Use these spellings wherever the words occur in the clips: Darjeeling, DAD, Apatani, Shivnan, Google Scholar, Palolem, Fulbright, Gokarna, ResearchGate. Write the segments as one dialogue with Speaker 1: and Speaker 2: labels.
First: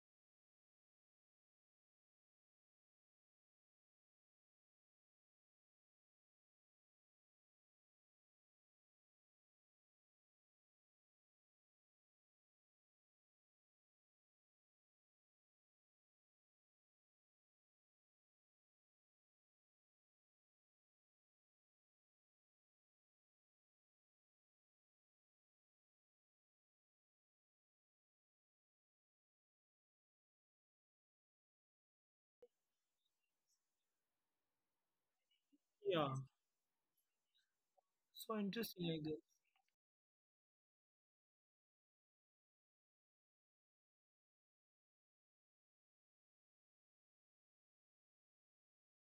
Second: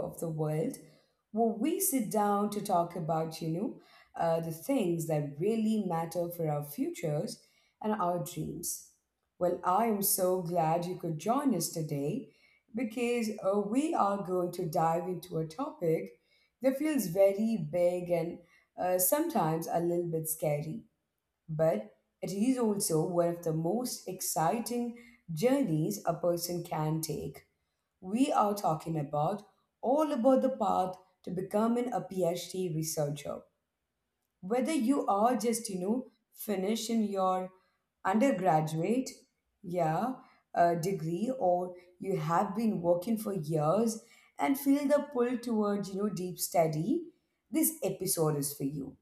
Speaker 1: of the world where we sit down to talk about, the things that really matter for our futures and our dreams. Well, I am so glad you could join us today because we are going to dive into a topic that feels very big and sometimes a little bit scary, but it is also one of the most exciting journeys a person can take. We are talking about all about the path to becoming a PhD researcher. Whether you are just,
Speaker 2: Yeah,
Speaker 1: finishing your
Speaker 2: so interesting, I
Speaker 1: undergraduate,
Speaker 2: guess.
Speaker 1: yeah, degree, or you have been working for years and feel the pull towards, deep study, this episode is for you.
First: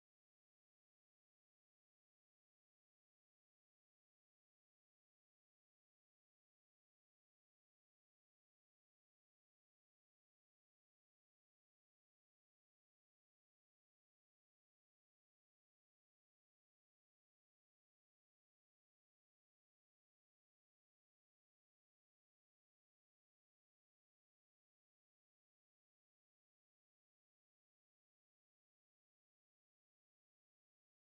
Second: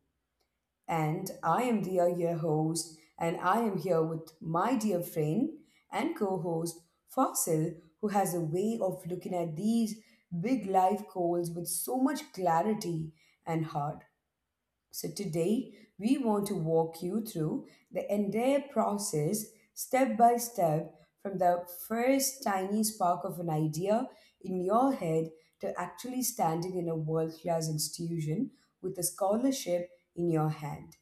Speaker 1: And I am Dia, your host, and I am here with my dear friend and co host Fasil, who has a way of looking at these big life goals with so much clarity and heart. So, today we want to walk you through the entire process step by step, from the first tiny spark of an idea in your head to actually standing in a world class institution with a scholarship in your hand.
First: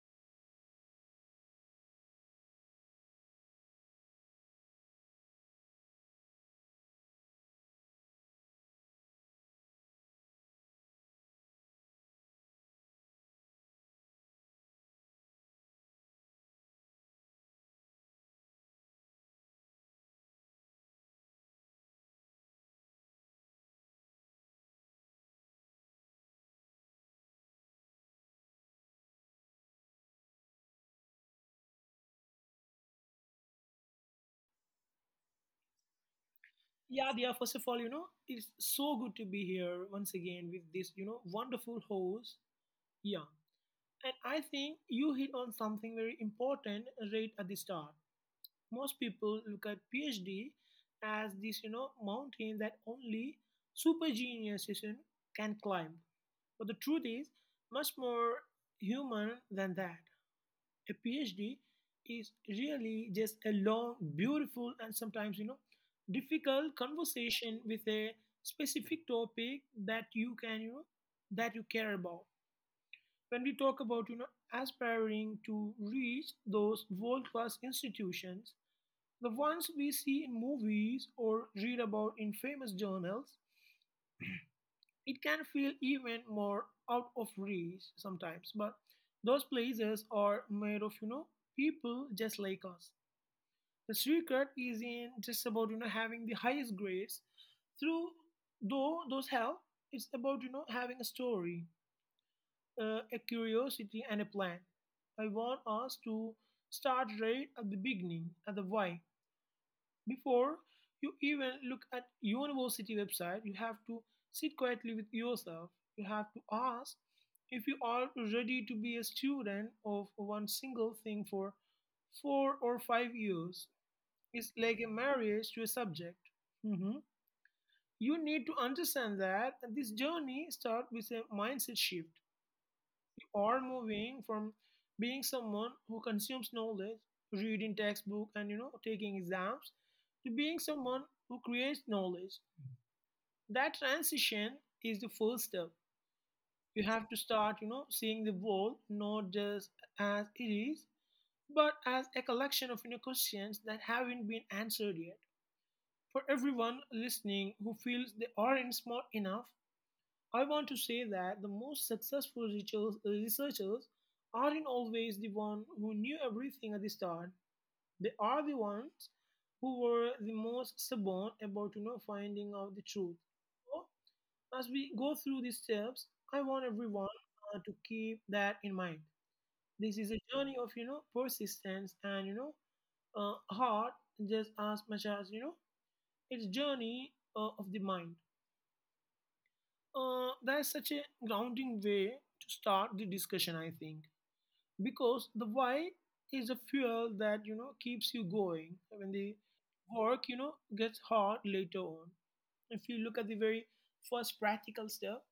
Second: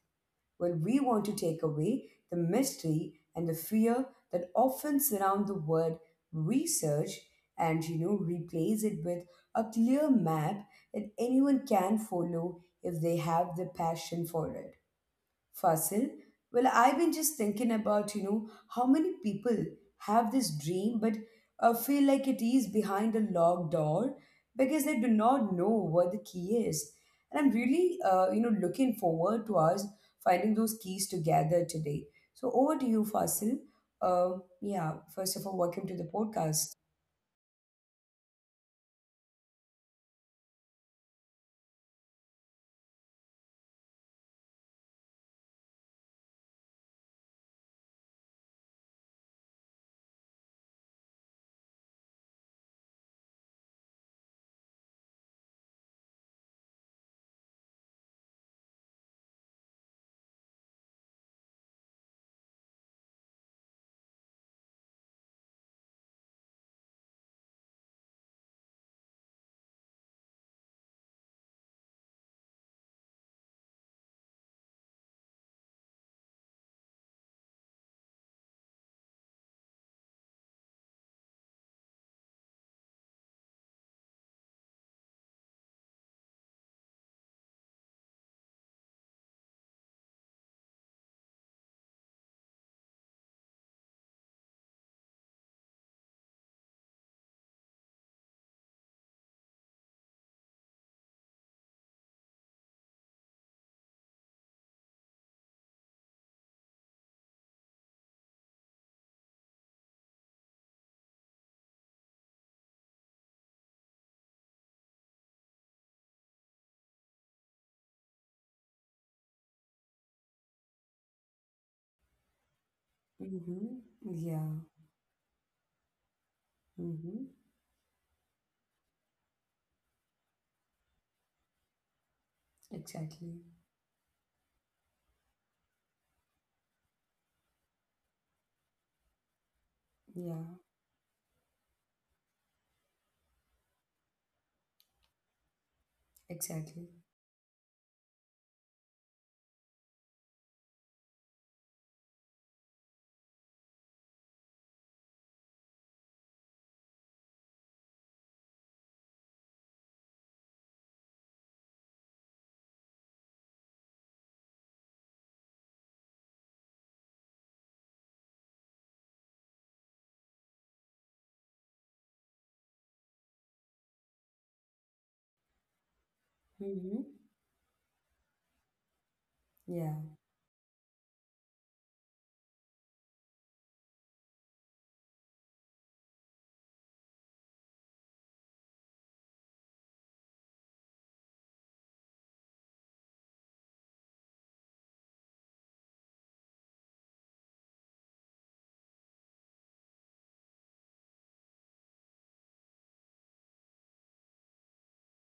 Speaker 1: Well, we want to take away the mystery and the fear that often surround the word research and replace it with a clear map that anyone can follow if they have the passion for it. Fasil, well, I've been just thinking about, how many people have this dream but feel like it is behind a locked door because they do not know what the key is. And I'm really, looking forward to us finding those keys together today. So over to you, Fasil. Yeah, first of all, welcome to the podcast.
Speaker 2: Yeah, yeah, first of all, it's so good to be here once again with this, wonderful host. Yeah. And I think you hit on something very important right at the start. Most people look at PhD as this, mountain that only super geniuses can climb. But the truth is, much more human than that. A phd is really just a long, beautiful, and sometimes difficult conversation with a specific topic that you can you know that you care about. When we talk about aspiring to reach those world class institutions, the ones we see in movies or read about in famous journals, it can feel even more out of reach sometimes, but those places are made of, people just like us. The secret is in just about having the highest grades through though those hell. It's about having a story, a curiosity, and a plan. I want us to start right at the beginning, at the why. Before you even look at university website, you have to sit quietly with yourself. You have to ask if you are ready to be a student of one single thing for 4 or 5 years
Speaker 1: Mm-hmm.
Speaker 2: is
Speaker 1: Yeah.
Speaker 2: like a marriage to a subject. Mhm.
Speaker 1: Mm-hmm.
Speaker 2: You need to understand that this journey starts with a mindset shift. You
Speaker 1: Exactly.
Speaker 2: are moving from being someone who consumes knowledge, reading textbook, and taking exams, to
Speaker 1: Yeah.
Speaker 2: being someone who creates knowledge. That transition is the first step. You
Speaker 1: Exactly.
Speaker 2: have to start, seeing the world not just as it is, but as a collection of, questions that haven't been answered yet. For everyone listening who feels they aren't smart enough, I want to say that the most successful researchers aren't always the ones who knew everything at the start. They are the ones who were the most stubborn about finding out the truth. So, as we go through these steps, I want
Speaker 1: Mm-hmm.
Speaker 2: everyone to keep that in mind.
Speaker 1: Yeah.
Speaker 2: This is a journey of persistence and, heart, just as much as it's journey of the mind. That's such a grounding way to start the discussion, I think, because the why is a fuel that keeps you going when the work gets hard later on. If you look at the very first practical step,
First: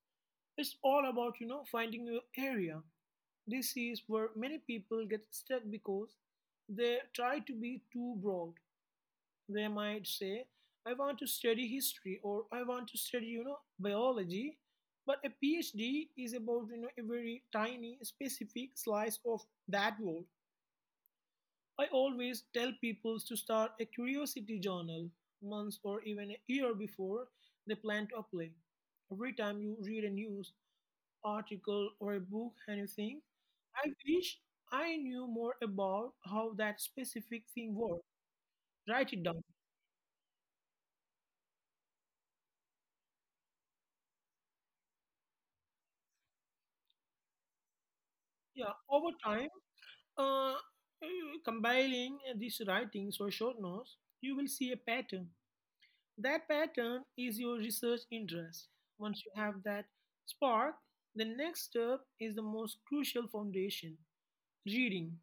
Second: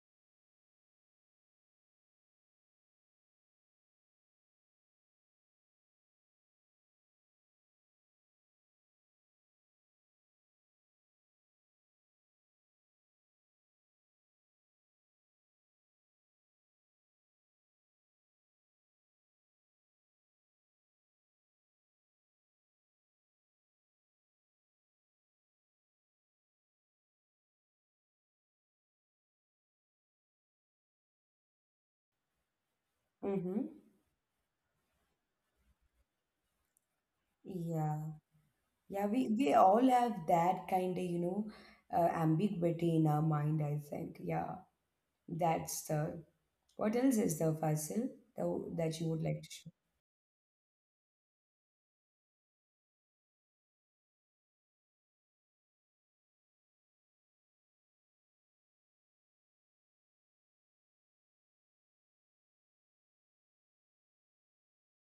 Speaker 2: it's all about finding your area. This is where many people get stuck because they try to be too broad. They might say, I want to study history, or I want to study, biology. But a PhD is about, a very tiny, specific slice of that world. I always tell people to start a curiosity journal months or even a year before they plan to apply. Every time you read a news article or a book and you think,
Speaker 1: Mm-hmm.
Speaker 2: I wish I knew more about how that specific thing works.
Speaker 1: Yeah. Yeah,
Speaker 2: Write it
Speaker 1: we,
Speaker 2: down.
Speaker 1: we all have that kind of, ambiguity in our mind, I think. Yeah, that's the. What else is the puzzle
Speaker 2: Yeah,
Speaker 1: that
Speaker 2: over
Speaker 1: you would like
Speaker 2: time,
Speaker 1: to share?
Speaker 2: Uh, compiling these writings or short notes, you will see a pattern. That pattern is your research interest. Once you have that spark, the next step is the most crucial foundation reading.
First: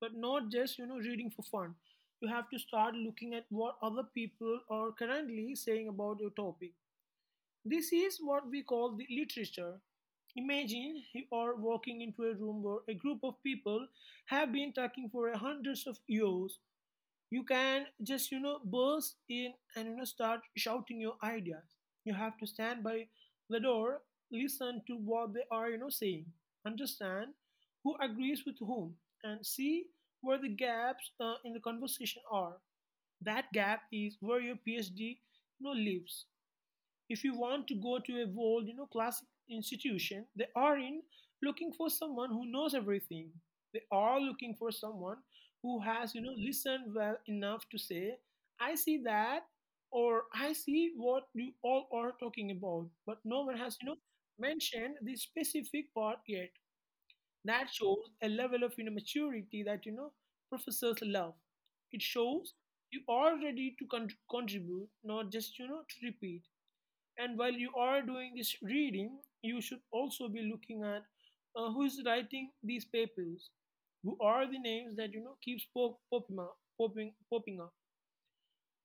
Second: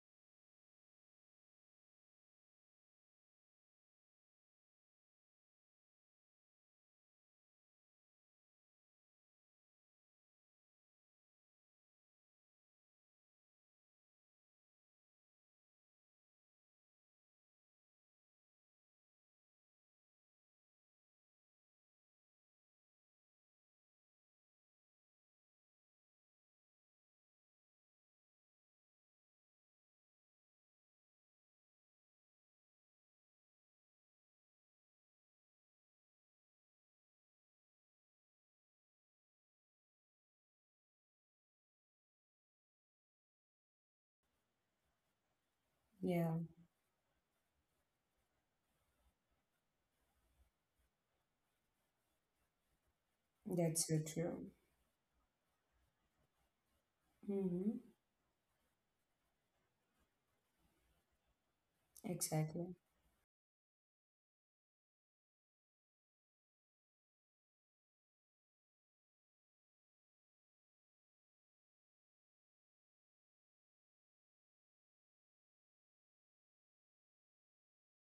Speaker 2: But not just, reading for fun. You have to start looking at what other people are currently saying about your topic. This is what we call the literature. Imagine you are walking into a room where a group of people have been talking for hundreds of years. You can just, burst in and, start shouting your ideas. You have to stand by the door, listen to what they are, saying, understand who agrees with whom, and see where the gaps in the conversation are. That gap is where your PhD, lives. If you want to go to a world classic institution, they aren't looking for someone who knows everything. They are looking for someone who has
Speaker 1: Yeah,
Speaker 2: listened well enough to say, I see that, or I see what you all are talking about, but no one has
Speaker 1: that's so
Speaker 2: mentioned
Speaker 1: true.
Speaker 2: the specific part yet. That shows a
Speaker 1: Mm-hmm.
Speaker 2: level of maturity that professors love. It shows you
Speaker 1: Exactly.
Speaker 2: are ready to contribute, not just to repeat. And while you are doing this reading, you should also be looking at who is writing these papers, who are the names that keeps popping up.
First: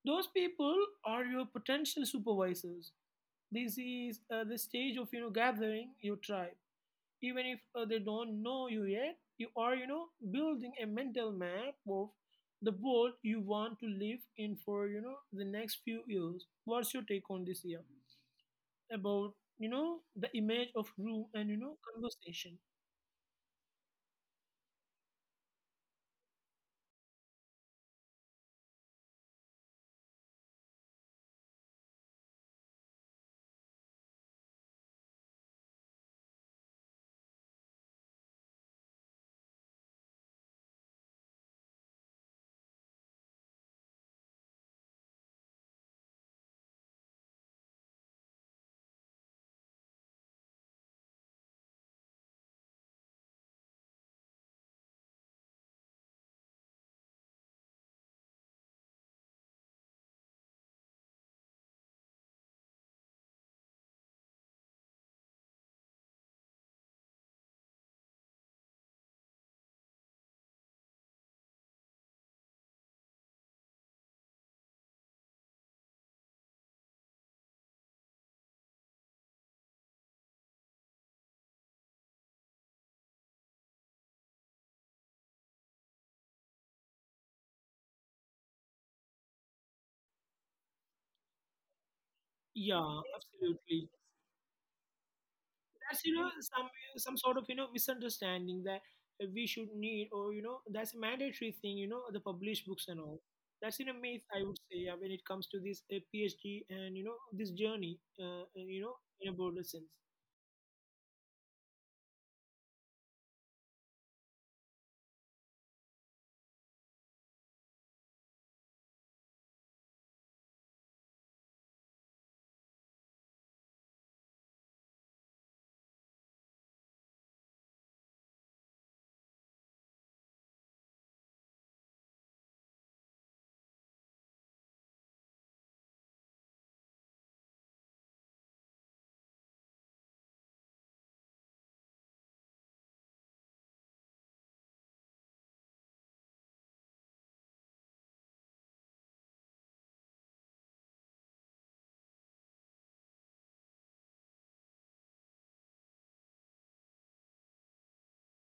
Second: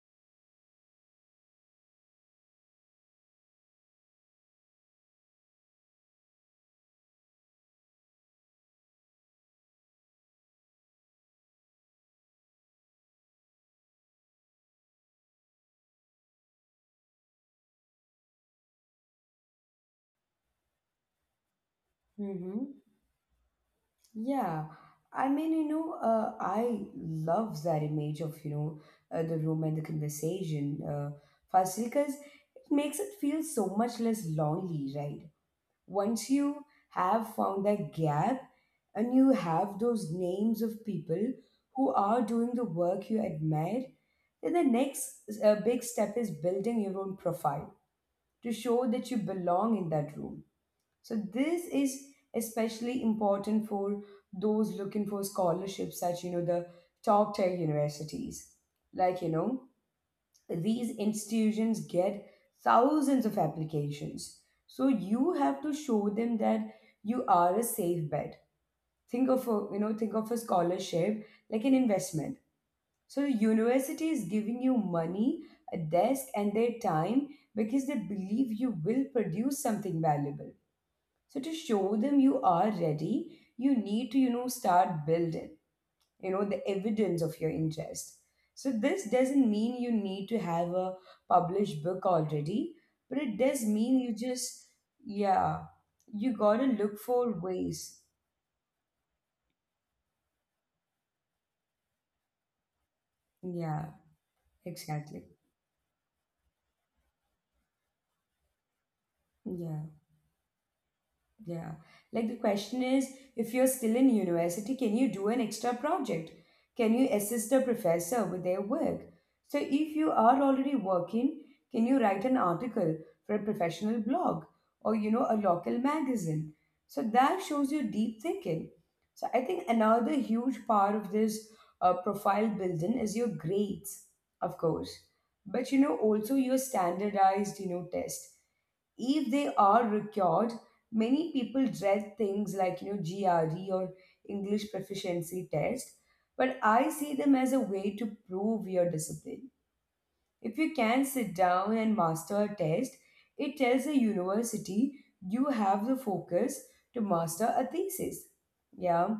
Speaker 2: Those people are your potential supervisors. This is the stage of gathering your tribe. Even if they don't know you yet, you are building a mental map of the world you want to live in for the next few years. What's your take on this year? About the image of room and conversation.
Speaker 1: Mm-hmm. Yeah. I mean, I love that image of, the room and the conversation, Fasil, because it makes it feel so much less lonely, right? Once you have found that gap and you have those names of people who are doing the work you admire, then the next big step is building your own profile to show that you belong in that room. So, this is especially important for those looking for scholarships at, the top tier universities. Like, these institutions get thousands of applications, so you have to show them that you are a safe bet. Think of a think of a scholarship like an investment. So the university is giving you money, a desk and their time because they believe you will produce something valuable. So to show them you are ready, you need to start building the evidence of your interest. So this doesn't mean you need to have a published book already, but it does
Speaker 2: Yeah,
Speaker 1: mean you just
Speaker 2: absolutely.
Speaker 1: yeah you got to
Speaker 2: That's
Speaker 1: look for
Speaker 2: some
Speaker 1: ways
Speaker 2: some sort of misunderstanding that we should need, or that's a mandatory thing, the published books and
Speaker 1: yeah
Speaker 2: all. That's in a myth,
Speaker 1: exactly
Speaker 2: I would say. Yeah, when it comes to this phd and this journey,
Speaker 1: yeah.
Speaker 2: in a broader sense.
Speaker 1: Yeah. Like the question is, if you're still in university, can you do an extra project? Can you assist the professor with their work? So, if you are already working, can you write an article for a professional blog or, a local magazine? So, that shows you deep thinking. So, I think another huge part of this profile building is your grades, of course, but, also your standardized, test if they are required. Many people dread things like GRE or English proficiency test, but I see them as a way to prove your discipline. If you can sit down and master a test, it tells the university you have the focus to master a thesis. Yeah.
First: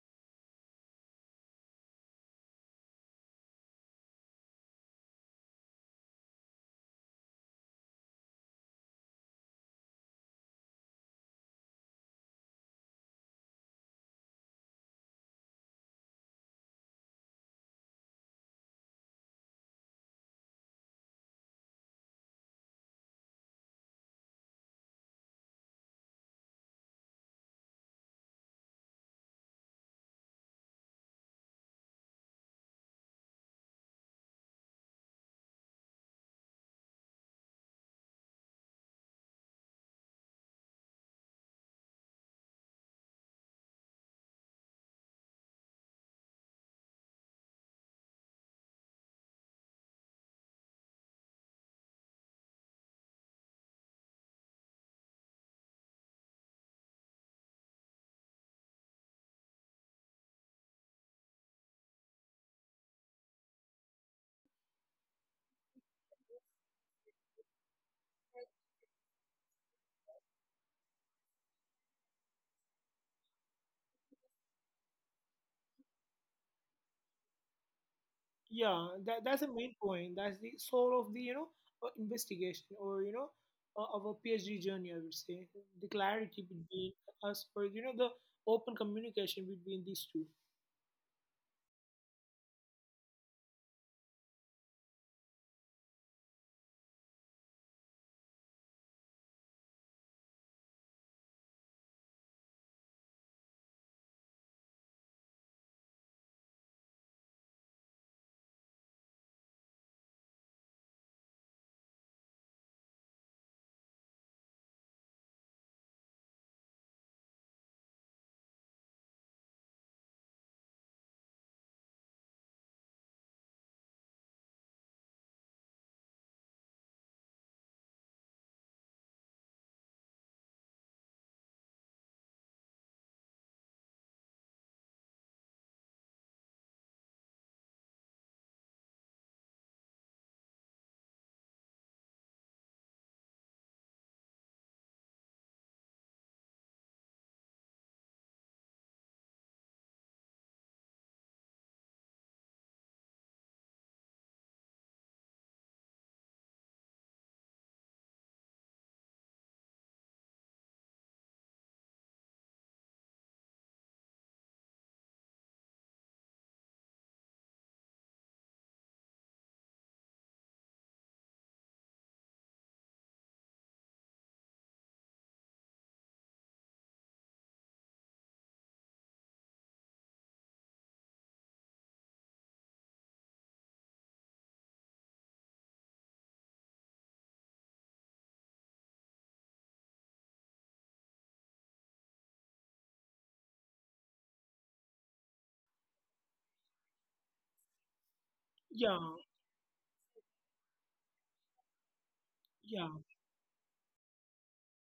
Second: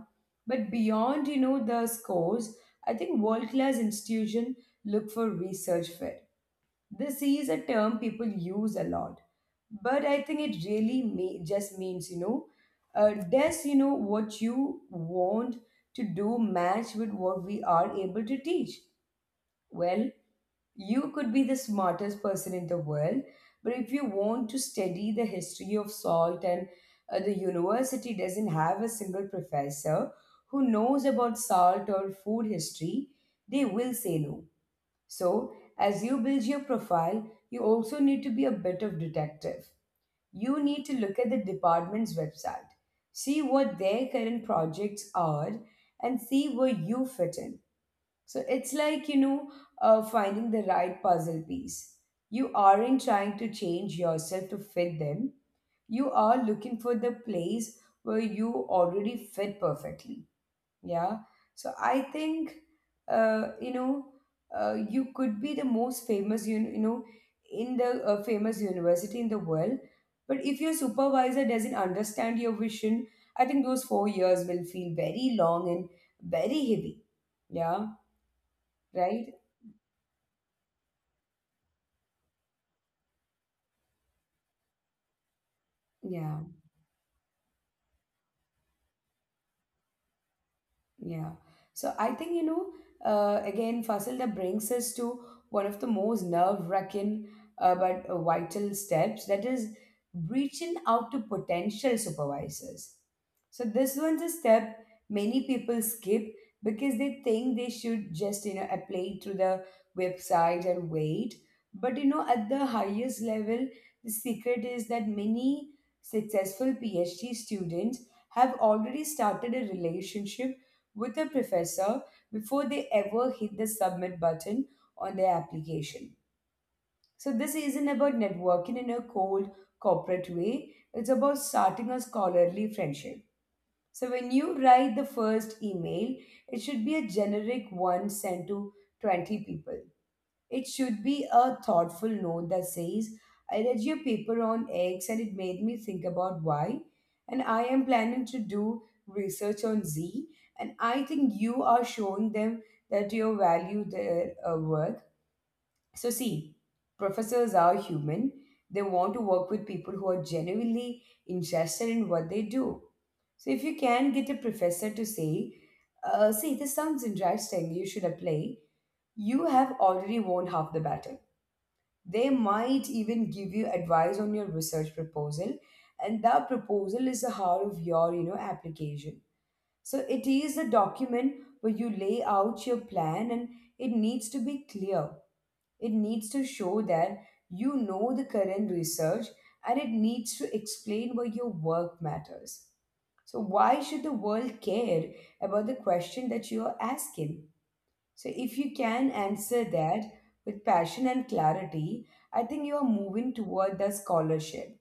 Speaker 1: But beyond, the scores, I think world-class institution look for research fit. This is a term people use a lot, but I think it really me just means does what you want to do match with what we are able to teach? Well, you could be the smartest person in the world, but if you want to study the history of salt and the university doesn't have a single professor who knows about salt or food history, they will say no. So, as you build your profile, you also need to be a bit of detective. You need to look at the department's website, see what their current projects are, and see where you fit in. So it's like, finding the right puzzle piece. You aren't trying to change yourself to fit them, you are looking for the place where you already fit perfectly. Yeah. So I think, uh, you know, you could be the most famous, in the famous university in the world. But if your supervisor doesn't understand your vision, I think those 4 years will feel very long and very heavy. Yeah.
Speaker 2: Yeah,
Speaker 1: Right.
Speaker 2: that's the main point. That's the soul of the investigation, or our PhD journey. I would say the
Speaker 1: Yeah.
Speaker 2: clarity between us, or the open communication between these two.
Speaker 1: Yeah. So I think, again, Fasil, that brings us to one of the most nerve-wracking but vital steps, that is reaching out to potential supervisors. So this one's a step many people skip because they think they should just, apply through the website and wait. But, at the highest level, the secret is that many successful PhD students have already started a relationship with a professor before they ever hit the submit button on their application. So, this isn't about networking in a cold corporate way, it's about starting a scholarly friendship. So, when you write the first email, it should be a generic one sent to 20 people. It should be a thoughtful note that says, I read your paper on X and it made me think about Y, and I am planning to do research on Z, and I think you are showing them that you value their work. So, see, professors are human. They want to work with people who are genuinely interested in what they do. So, if you can get a professor to say, see, this sounds interesting, you should apply, you have already won half the battle. They might even give you advice on your research proposal, and that proposal is the heart of your, application. So it is a document where you lay out your plan, and it needs to be clear. It needs to show that you know the current research, and it needs to explain why your work matters. So why should the world care about the question that you are asking? So if you
Speaker 2: Yeah,
Speaker 1: can answer that with passion and clarity, I think you are
Speaker 2: yeah,
Speaker 1: moving toward the scholarship.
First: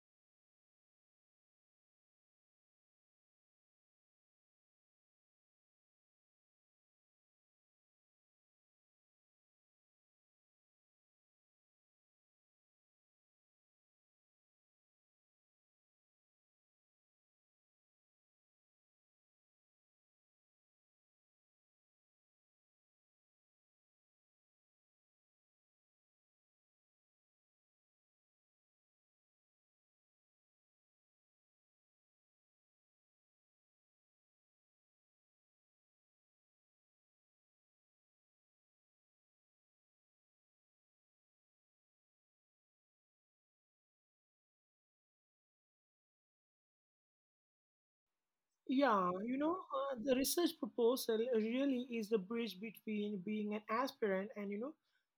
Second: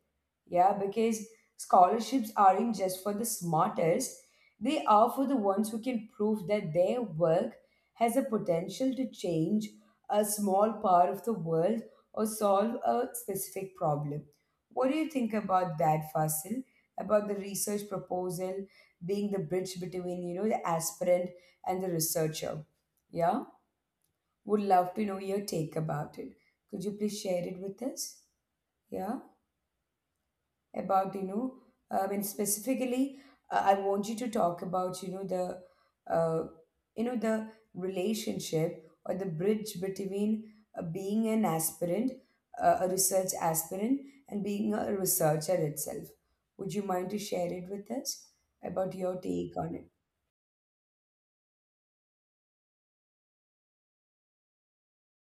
Speaker 1: Yeah, because scholarships aren't just for the smartest, they are for the ones who can prove that their work has the potential to change a small part of the world or solve a specific problem. What do you think about that, Fasil? About the research proposal being the bridge between, the aspirant and the researcher. Yeah? Would love to know your take about it. Could you please share it with us? Yeah, about I mean specifically, I want you to talk about the, uh, the relationship or the bridge between being an aspirant, a research aspirant, and being a researcher itself. Would you mind to share it with us about your
Speaker 2: yeah.
Speaker 1: take on it?
Speaker 2: The research proposal really is the bridge between being an aspirant and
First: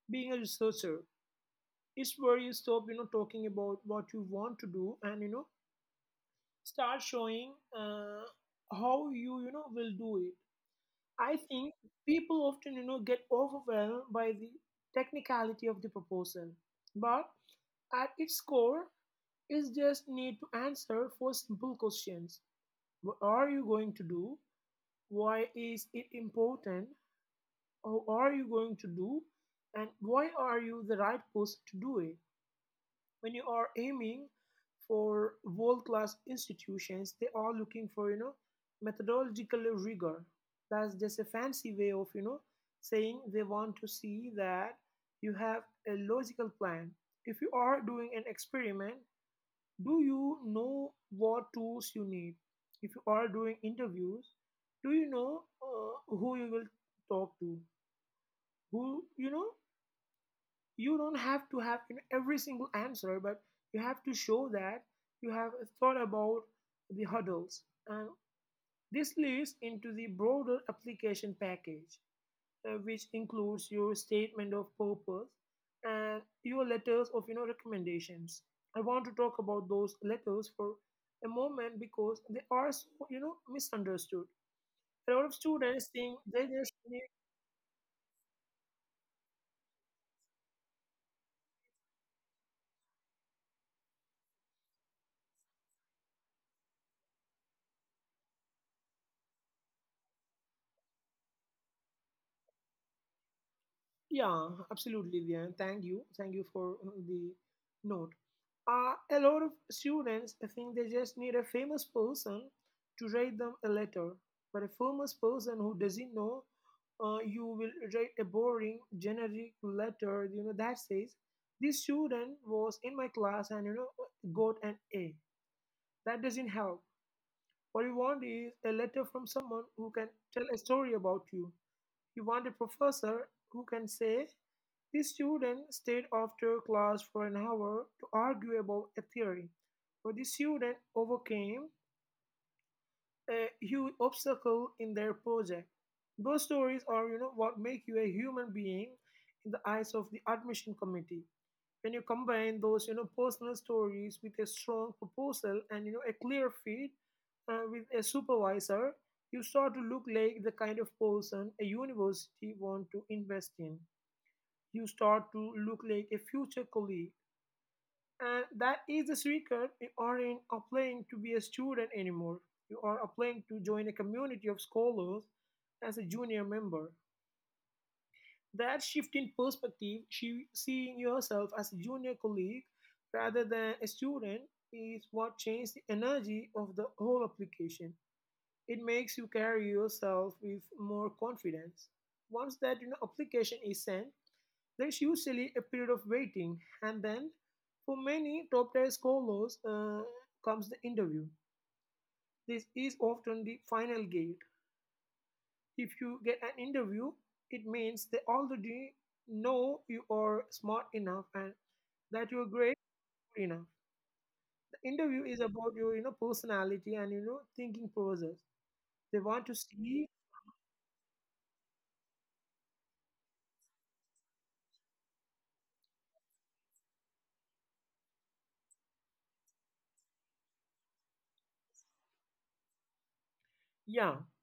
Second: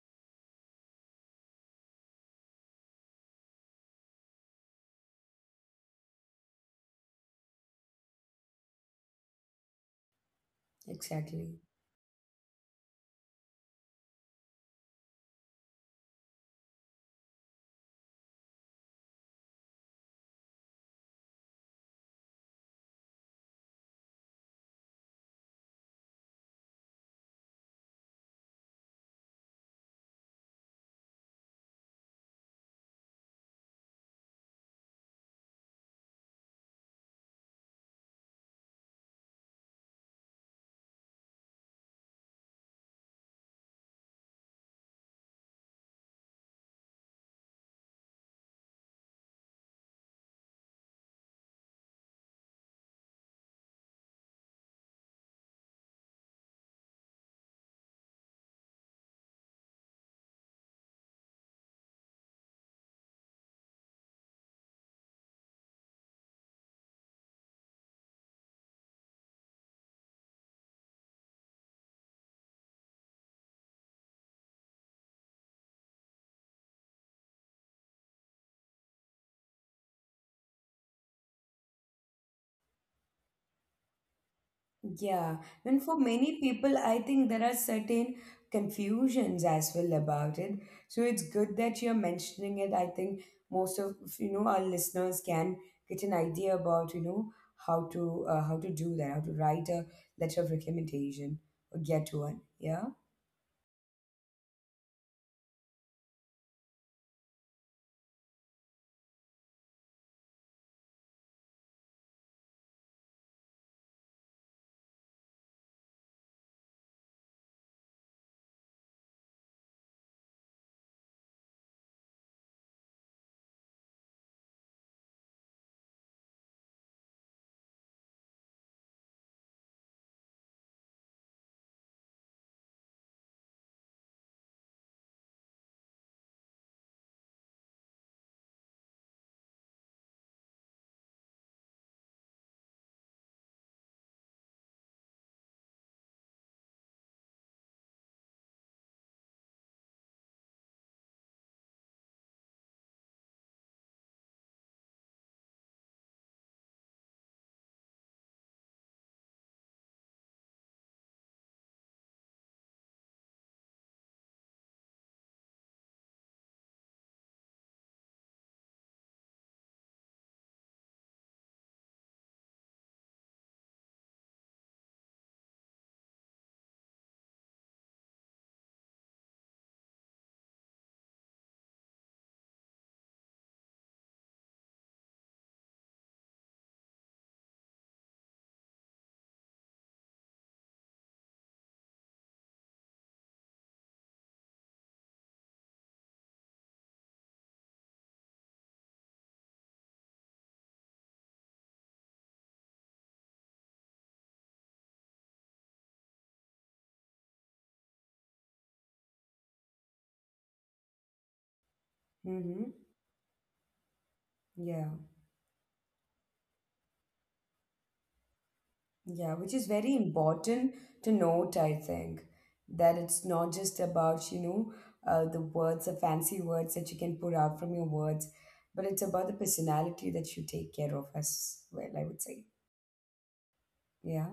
Speaker 2: being a researcher. It's where you stop talking about what you want to do and start showing how you you know will do it. I
Speaker 1: Exactly.
Speaker 2: think people often, get overwhelmed by the technicality of the proposal, but at its core, is just need to answer four simple questions: What are you going to do? Why is it important? How are you going to do? And why are you the right person to do it? When you are aiming for world class institutions, they are looking for methodological rigor. That's just a fancy way of saying they want to see that you have a logical plan. If you are doing an experiment, do you know what tools you need? If you are doing interviews, do you know who you will talk to, who you know you don't have to have, every single answer, but you have to show that you have thought about the hurdles. And this leads into the broader application package, which includes your statement of purpose and your letters of recommendations. I want to talk about those letters for a moment because they are so misunderstood. A lot of
Speaker 1: Yeah, and
Speaker 2: students
Speaker 1: for
Speaker 2: think
Speaker 1: many
Speaker 2: they just
Speaker 1: people, I think there are certain confusions as well about it. So it's good that you're mentioning it. I think most of our listeners can get an idea about how to do that, how to write a letter of recommendation or get one. Yeah.
Speaker 2: Yeah, absolutely, Diane. Thank you. Thank you for the note. A lot of students think they just need a famous person to write them a letter. But a famous person who doesn't know you will write a boring, generic letter, that says, this student was in my class and, got an A. That doesn't help. What you want is a letter from someone who can tell a story about you. You want a professor who can say, the student stayed after class for an hour to argue about a theory, but the student overcame a huge obstacle in their project. Those stories are, what make you a human being in the eyes of the admission committee. When you combine those, personal stories with a strong proposal and a clear fit with a supervisor, you start to look like the kind of person a university want to invest in. You start to look like a future colleague. And that is the secret. You aren't applying to be a student anymore. You are applying to join a community of scholars as a junior member. That shift in perspective, seeing yourself as a junior colleague rather than a student, is what changed the energy of the whole application. It makes you carry yourself with more confidence. Once that, application is sent, there's usually a period of waiting, and then for many top tier scholars comes the interview. This is often the final gate. If you get an interview, it means they already know you are smart enough and that you're great
Speaker 1: Mm-hmm.
Speaker 2: enough. The
Speaker 1: Yeah.
Speaker 2: interview is about your personality and thinking process. They want
Speaker 1: Yeah,
Speaker 2: to
Speaker 1: which is
Speaker 2: see,
Speaker 1: very important to note, I think, that it's not just about, the words, the fancy words that you can put out from your words, but it's about the personality that you take care of as well, I would say.
Speaker 2: yeah,
Speaker 1: Yeah.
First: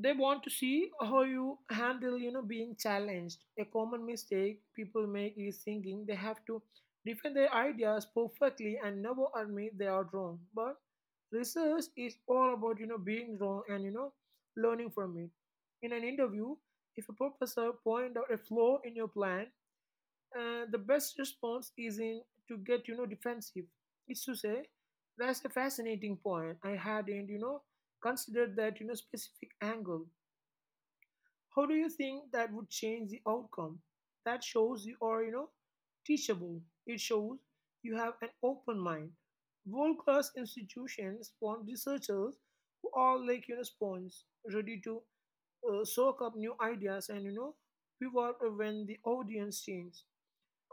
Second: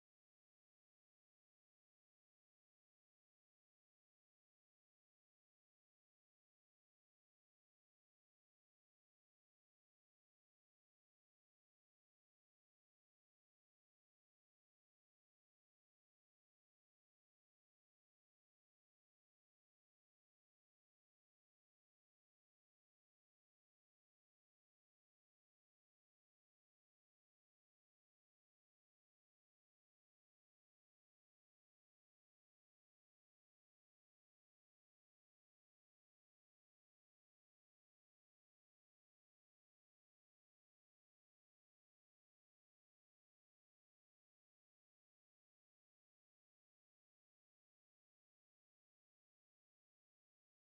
Speaker 2: they want to see how you handle, being challenged. A common mistake people make is thinking they have to defend their ideas perfectly and never admit they are wrong. But research is all about, being wrong and, learning from it. In an interview, if a professor point out a flaw in your plan, the best response isn't to get, defensive. It's to say, that's a fascinating point. I hadn't, considered that, specific angle. How do you think that would change the outcome? That shows you are, teachable. It shows you have an open mind. World class institutions want researchers who are like, sponges, ready to soak up new ideas and, pivot when the audience changes.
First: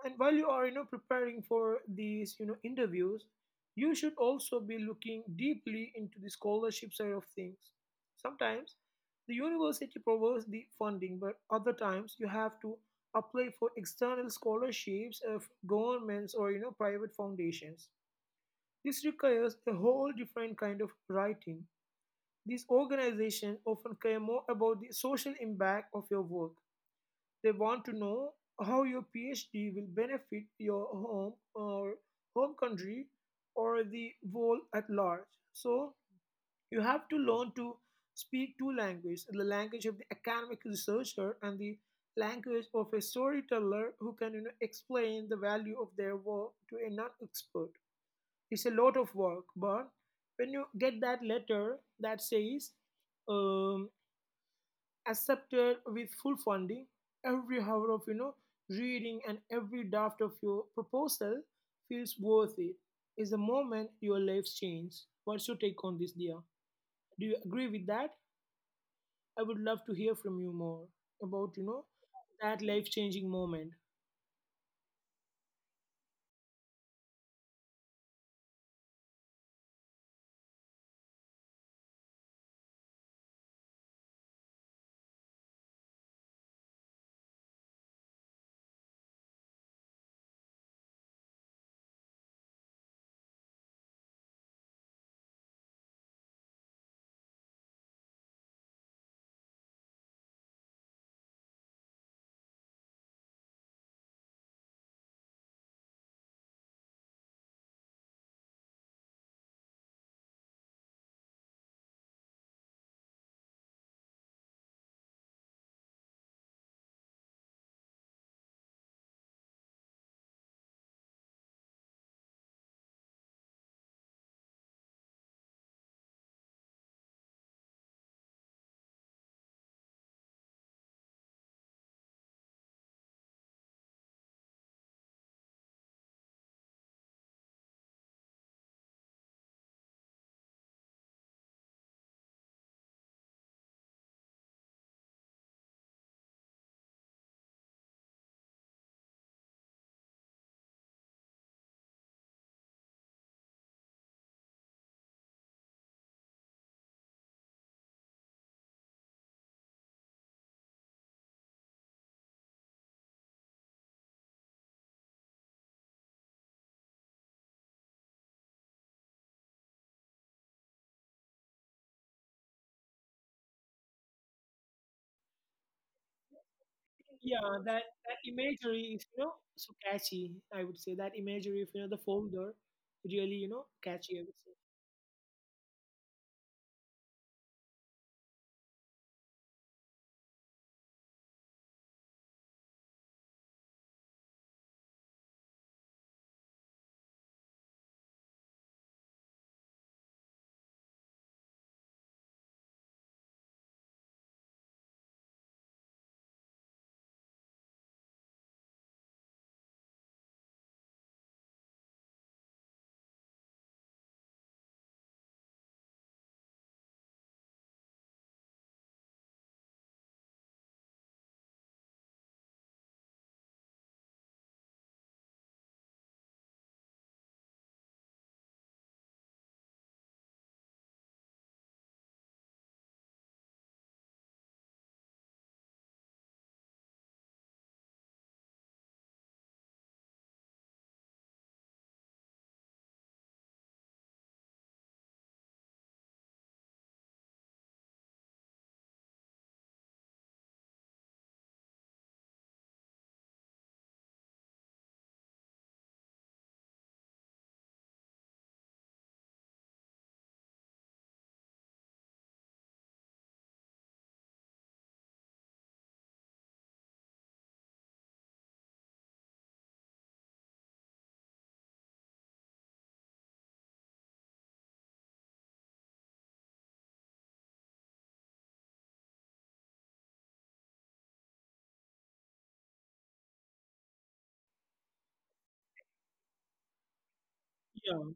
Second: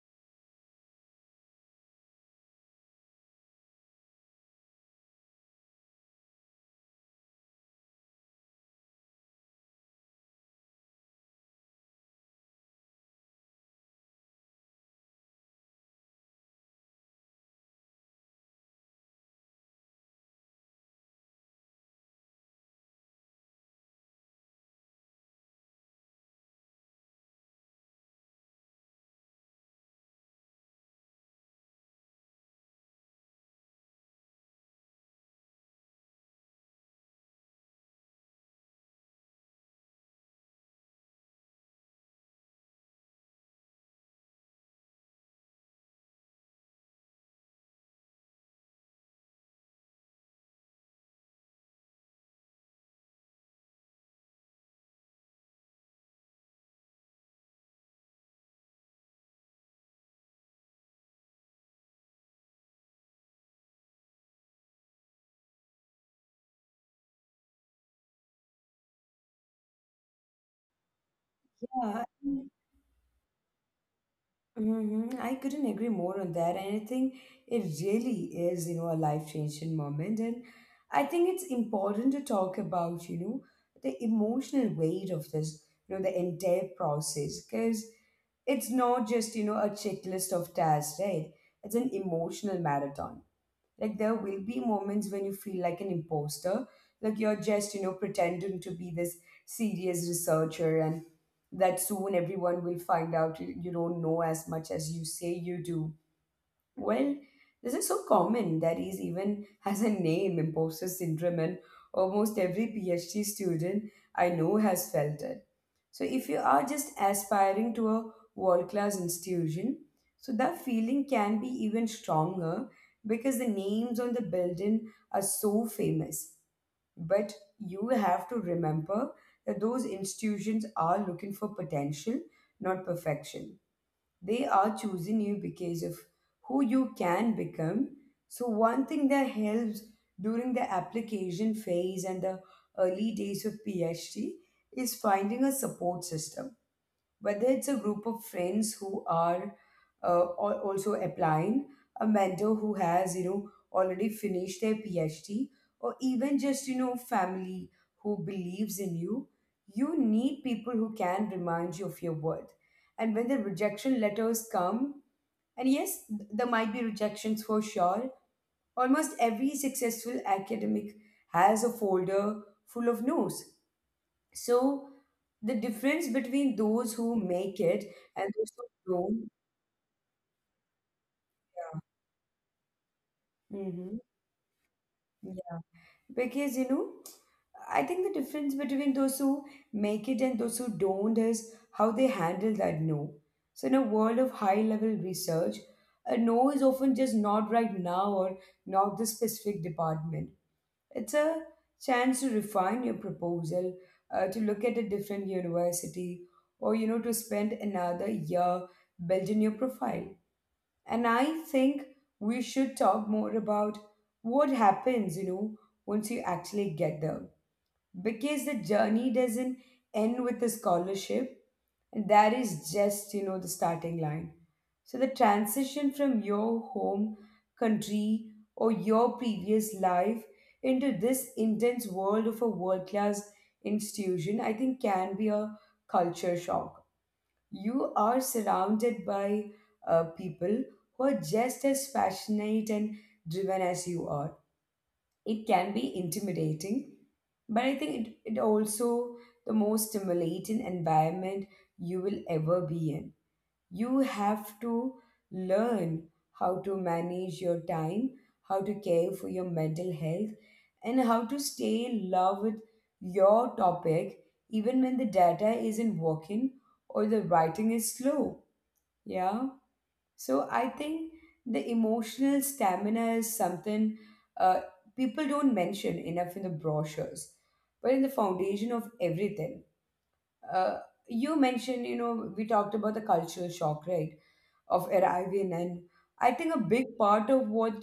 Speaker 2: And while you are, preparing for these, interviews, you should also be looking deeply into the scholarship side of things. Sometimes the university provides the funding, but other times you have to apply for external scholarships of governments or, private foundations. This requires a whole different kind of writing. These organizations often care more about the social impact of your work. They want to know how your PhD will benefit your home or home country or the world at large. So you have to learn to speak two languages: the language of the academic researcher and the language of a storyteller who can, explain the value of their work to a non expert. It's a lot of work, but when you get that letter that says, um, accepted with full funding, every hour of, reading and every draft of your proposal feels worth it, is the moment your life changes. What's your take on this, dear? Do you agree with that? I would love to hear from you more about,
Speaker 1: Yeah, and
Speaker 2: that life changing moment.
Speaker 1: hmm, I couldn't agree more on that. And I think it really is, a life-changing moment. And I think it's important to talk about, the emotional weight of this, the entire process. Because it's not just, you know, a checklist of tasks, right? It's an emotional marathon. Like, there will be moments when you feel like an imposter, like you're just, you know, pretending to be this serious researcher and that soon everyone will find out you don't know as much as you say you do. Well, this is so common that is even has a name, imposter syndrome, and almost every PhD student I know has felt it. So if you are just aspiring to a world class institution, so that feeling can be even stronger because the names on the building are so famous. But you have to remember that those institutions are looking for potential, not perfection. They are choosing you because of who you can become. So, one thing that helps during the application phase and the early days of PhD is finding a support system, whether it's a group of friends who are also applying, a mentor who has, you know, already finished their PhD, or even just, you know, family who believes in you, you need people who can remind you of your worth. And when the rejection letters come, and yes, there might be rejections for sure, almost every successful academic has a folder full of no's. So, the difference between those who
Speaker 2: Yeah, that
Speaker 1: make it
Speaker 2: that
Speaker 1: and
Speaker 2: imagery
Speaker 1: those
Speaker 2: is,
Speaker 1: who don't.
Speaker 2: so catchy, I would say. That imagery of, the
Speaker 1: Yeah.
Speaker 2: folder, really, catchy, I would say.
Speaker 1: hmm Yeah. Because, you know, I think the difference between those who make it and those who don't is how they handle that no. So, in a world of high level research, a no is often just not right now or not this specific department. It's a chance to refine your proposal, to look at a different university, or, you know, to spend another year building your profile. And I think we should talk more about what happens, you know, once you actually get there. Because the journey doesn't end with the scholarship, and that is just, you know, the starting line. So the transition from your home country or your previous life into this intense world of a world class institution, I think, can be a culture shock. You are surrounded by people who are just as passionate and driven as you are. It can be intimidating, but I think it also the most stimulating environment you will ever be in. You have to learn how to manage your time, how to care for your mental health, and how to stay in love with your topic even when the data isn't working or the writing is slow. Yeah. So I think the emotional stamina is something uh, people don't mention enough in the brochures, but in the foundation of everything. Uh, you mentioned, you know, we talked about the cultural shock, right, of arriving. And I think a big part of
Speaker 2: Yeah,
Speaker 1: what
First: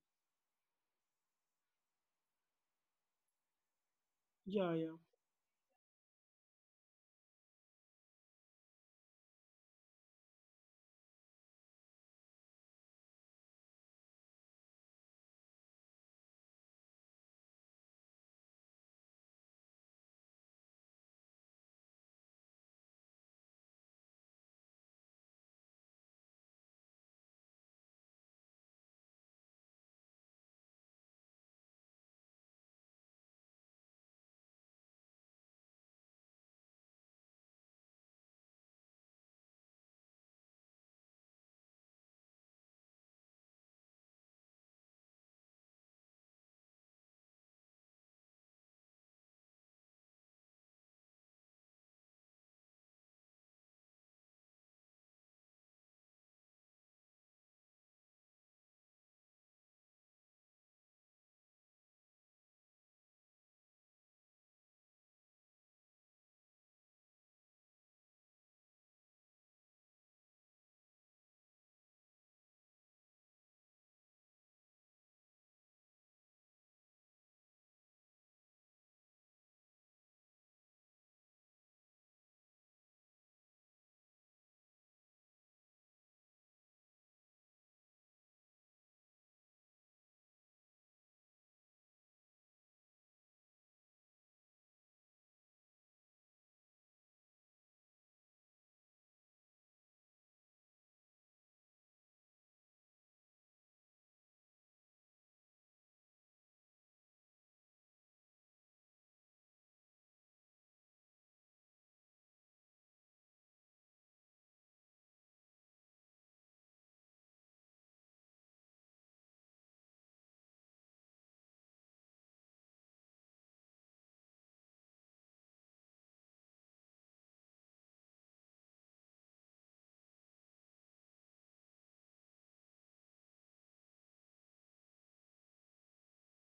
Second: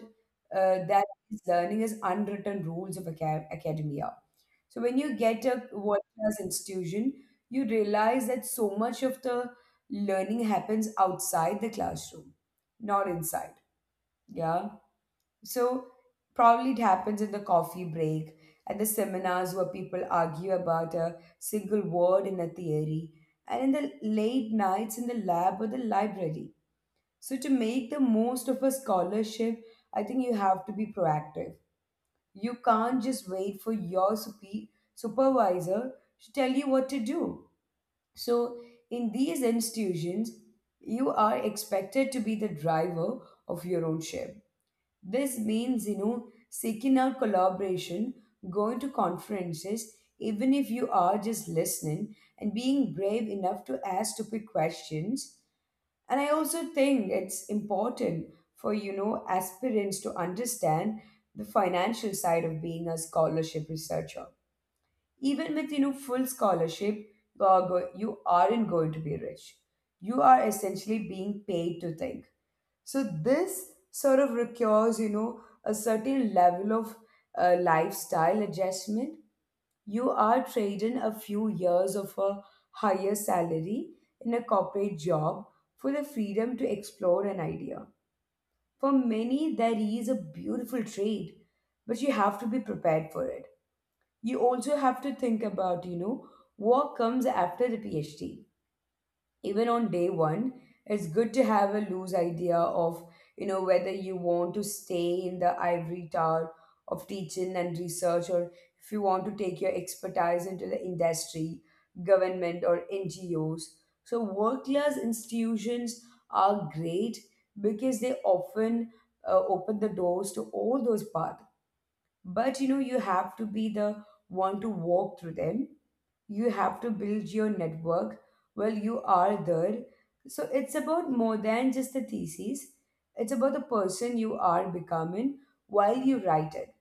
Speaker 1: that is learning is unwritten rules of academia.
Speaker 2: yeah,
Speaker 1: So when
Speaker 2: yeah.
Speaker 1: you get a world class institution, you realize that so much of the learning happens outside the classroom, not inside. Yeah. So probably it happens in the coffee break and the seminars where people argue about a single word in a theory, and in the late nights in the lab or the library. So to make the most of a scholarship, I think you have to be proactive. You can't just wait for your supervisor to tell you what to do. So, in these institutions, you are expected to be the driver of your own ship. This means, you know, seeking out collaboration, going to conferences, even if you are just listening, and being brave enough to ask stupid questions. And I also think it's important for, you know, aspirants to understand the financial side of being a scholarship researcher. Even with, you know, full scholarship, you aren't going to be rich. You are essentially being paid to think. So this sort of requires, you know, a certain level of lifestyle adjustment. You are trading a few years of a higher salary in a corporate job for the freedom to explore an idea. For many, that is a beautiful trade, but you have to be prepared for it. You also have to think about, you know, what comes after the PhD. Even on day one, it's good to have a loose idea of, you know, whether you want to stay in the ivory tower of teaching and research, or if you want to take your expertise into the industry, government, or ngos. So work class institutions are great because they often open the doors to all those paths. But, you know, you have to be the one to walk through them. You have to build your network while you are there. So it's about more than just the thesis, it's about the person you are becoming while you write it.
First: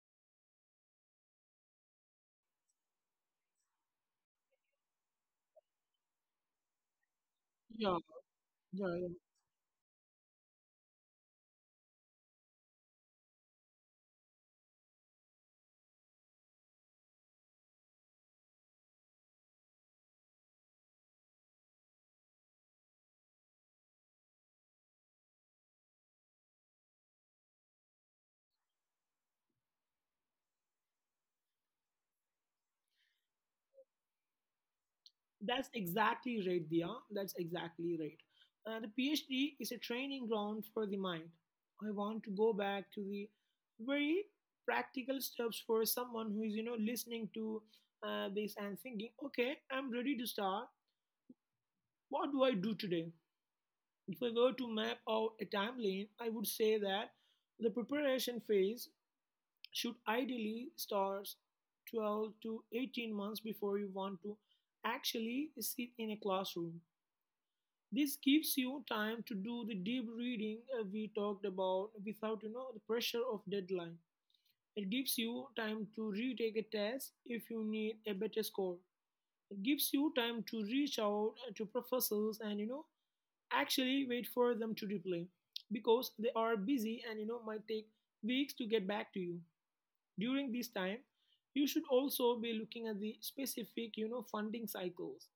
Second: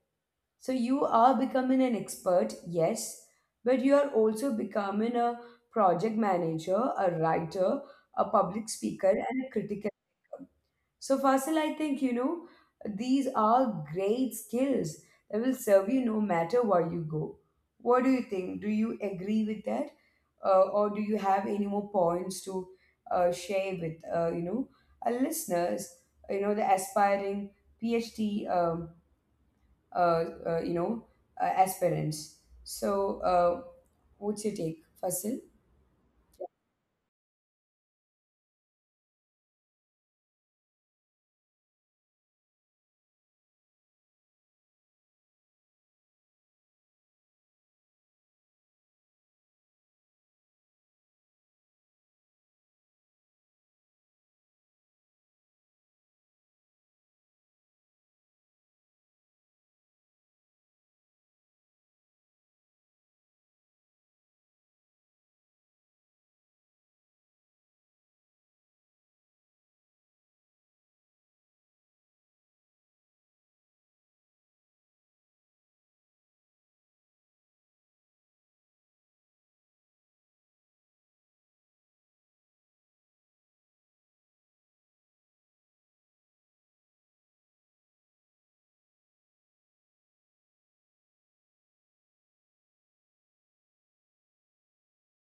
Speaker 1: So you are becoming an expert, yes, but you are also becoming a project manager, a writer,
Speaker 2: Yeah,
Speaker 1: a public
Speaker 2: yeah,
Speaker 1: speaker,
Speaker 2: yeah.
Speaker 1: and a critical thinker. So, Fasil, I think, you know, these are great skills that will serve you no matter where you go. What do you think? Do you agree with that? Or do you have any more points to share with, you know, our listeners, you know, the aspiring PhD, uh, you know, aspirants? So, what's your take, Fasil?
Speaker 2: That's exactly right, Dia. That's exactly right. The PhD is a training ground for the mind. I want to go back to the very practical steps for someone who is, you know, listening to this and thinking, okay, I'm ready to start. What do I do today? If I were to map out a timeline, I would say that the preparation phase should ideally start 12 to 18 months before you want to actually sit in a classroom. This gives you time to do the deep reading we talked about without, the pressure of deadline. It gives you time to retake a test if you need a better score. It gives you time to reach out, to professors and, actually wait for them to reply, because they are busy and, might take weeks to get back to you. During this time, you should also be looking at the specific, funding cycles.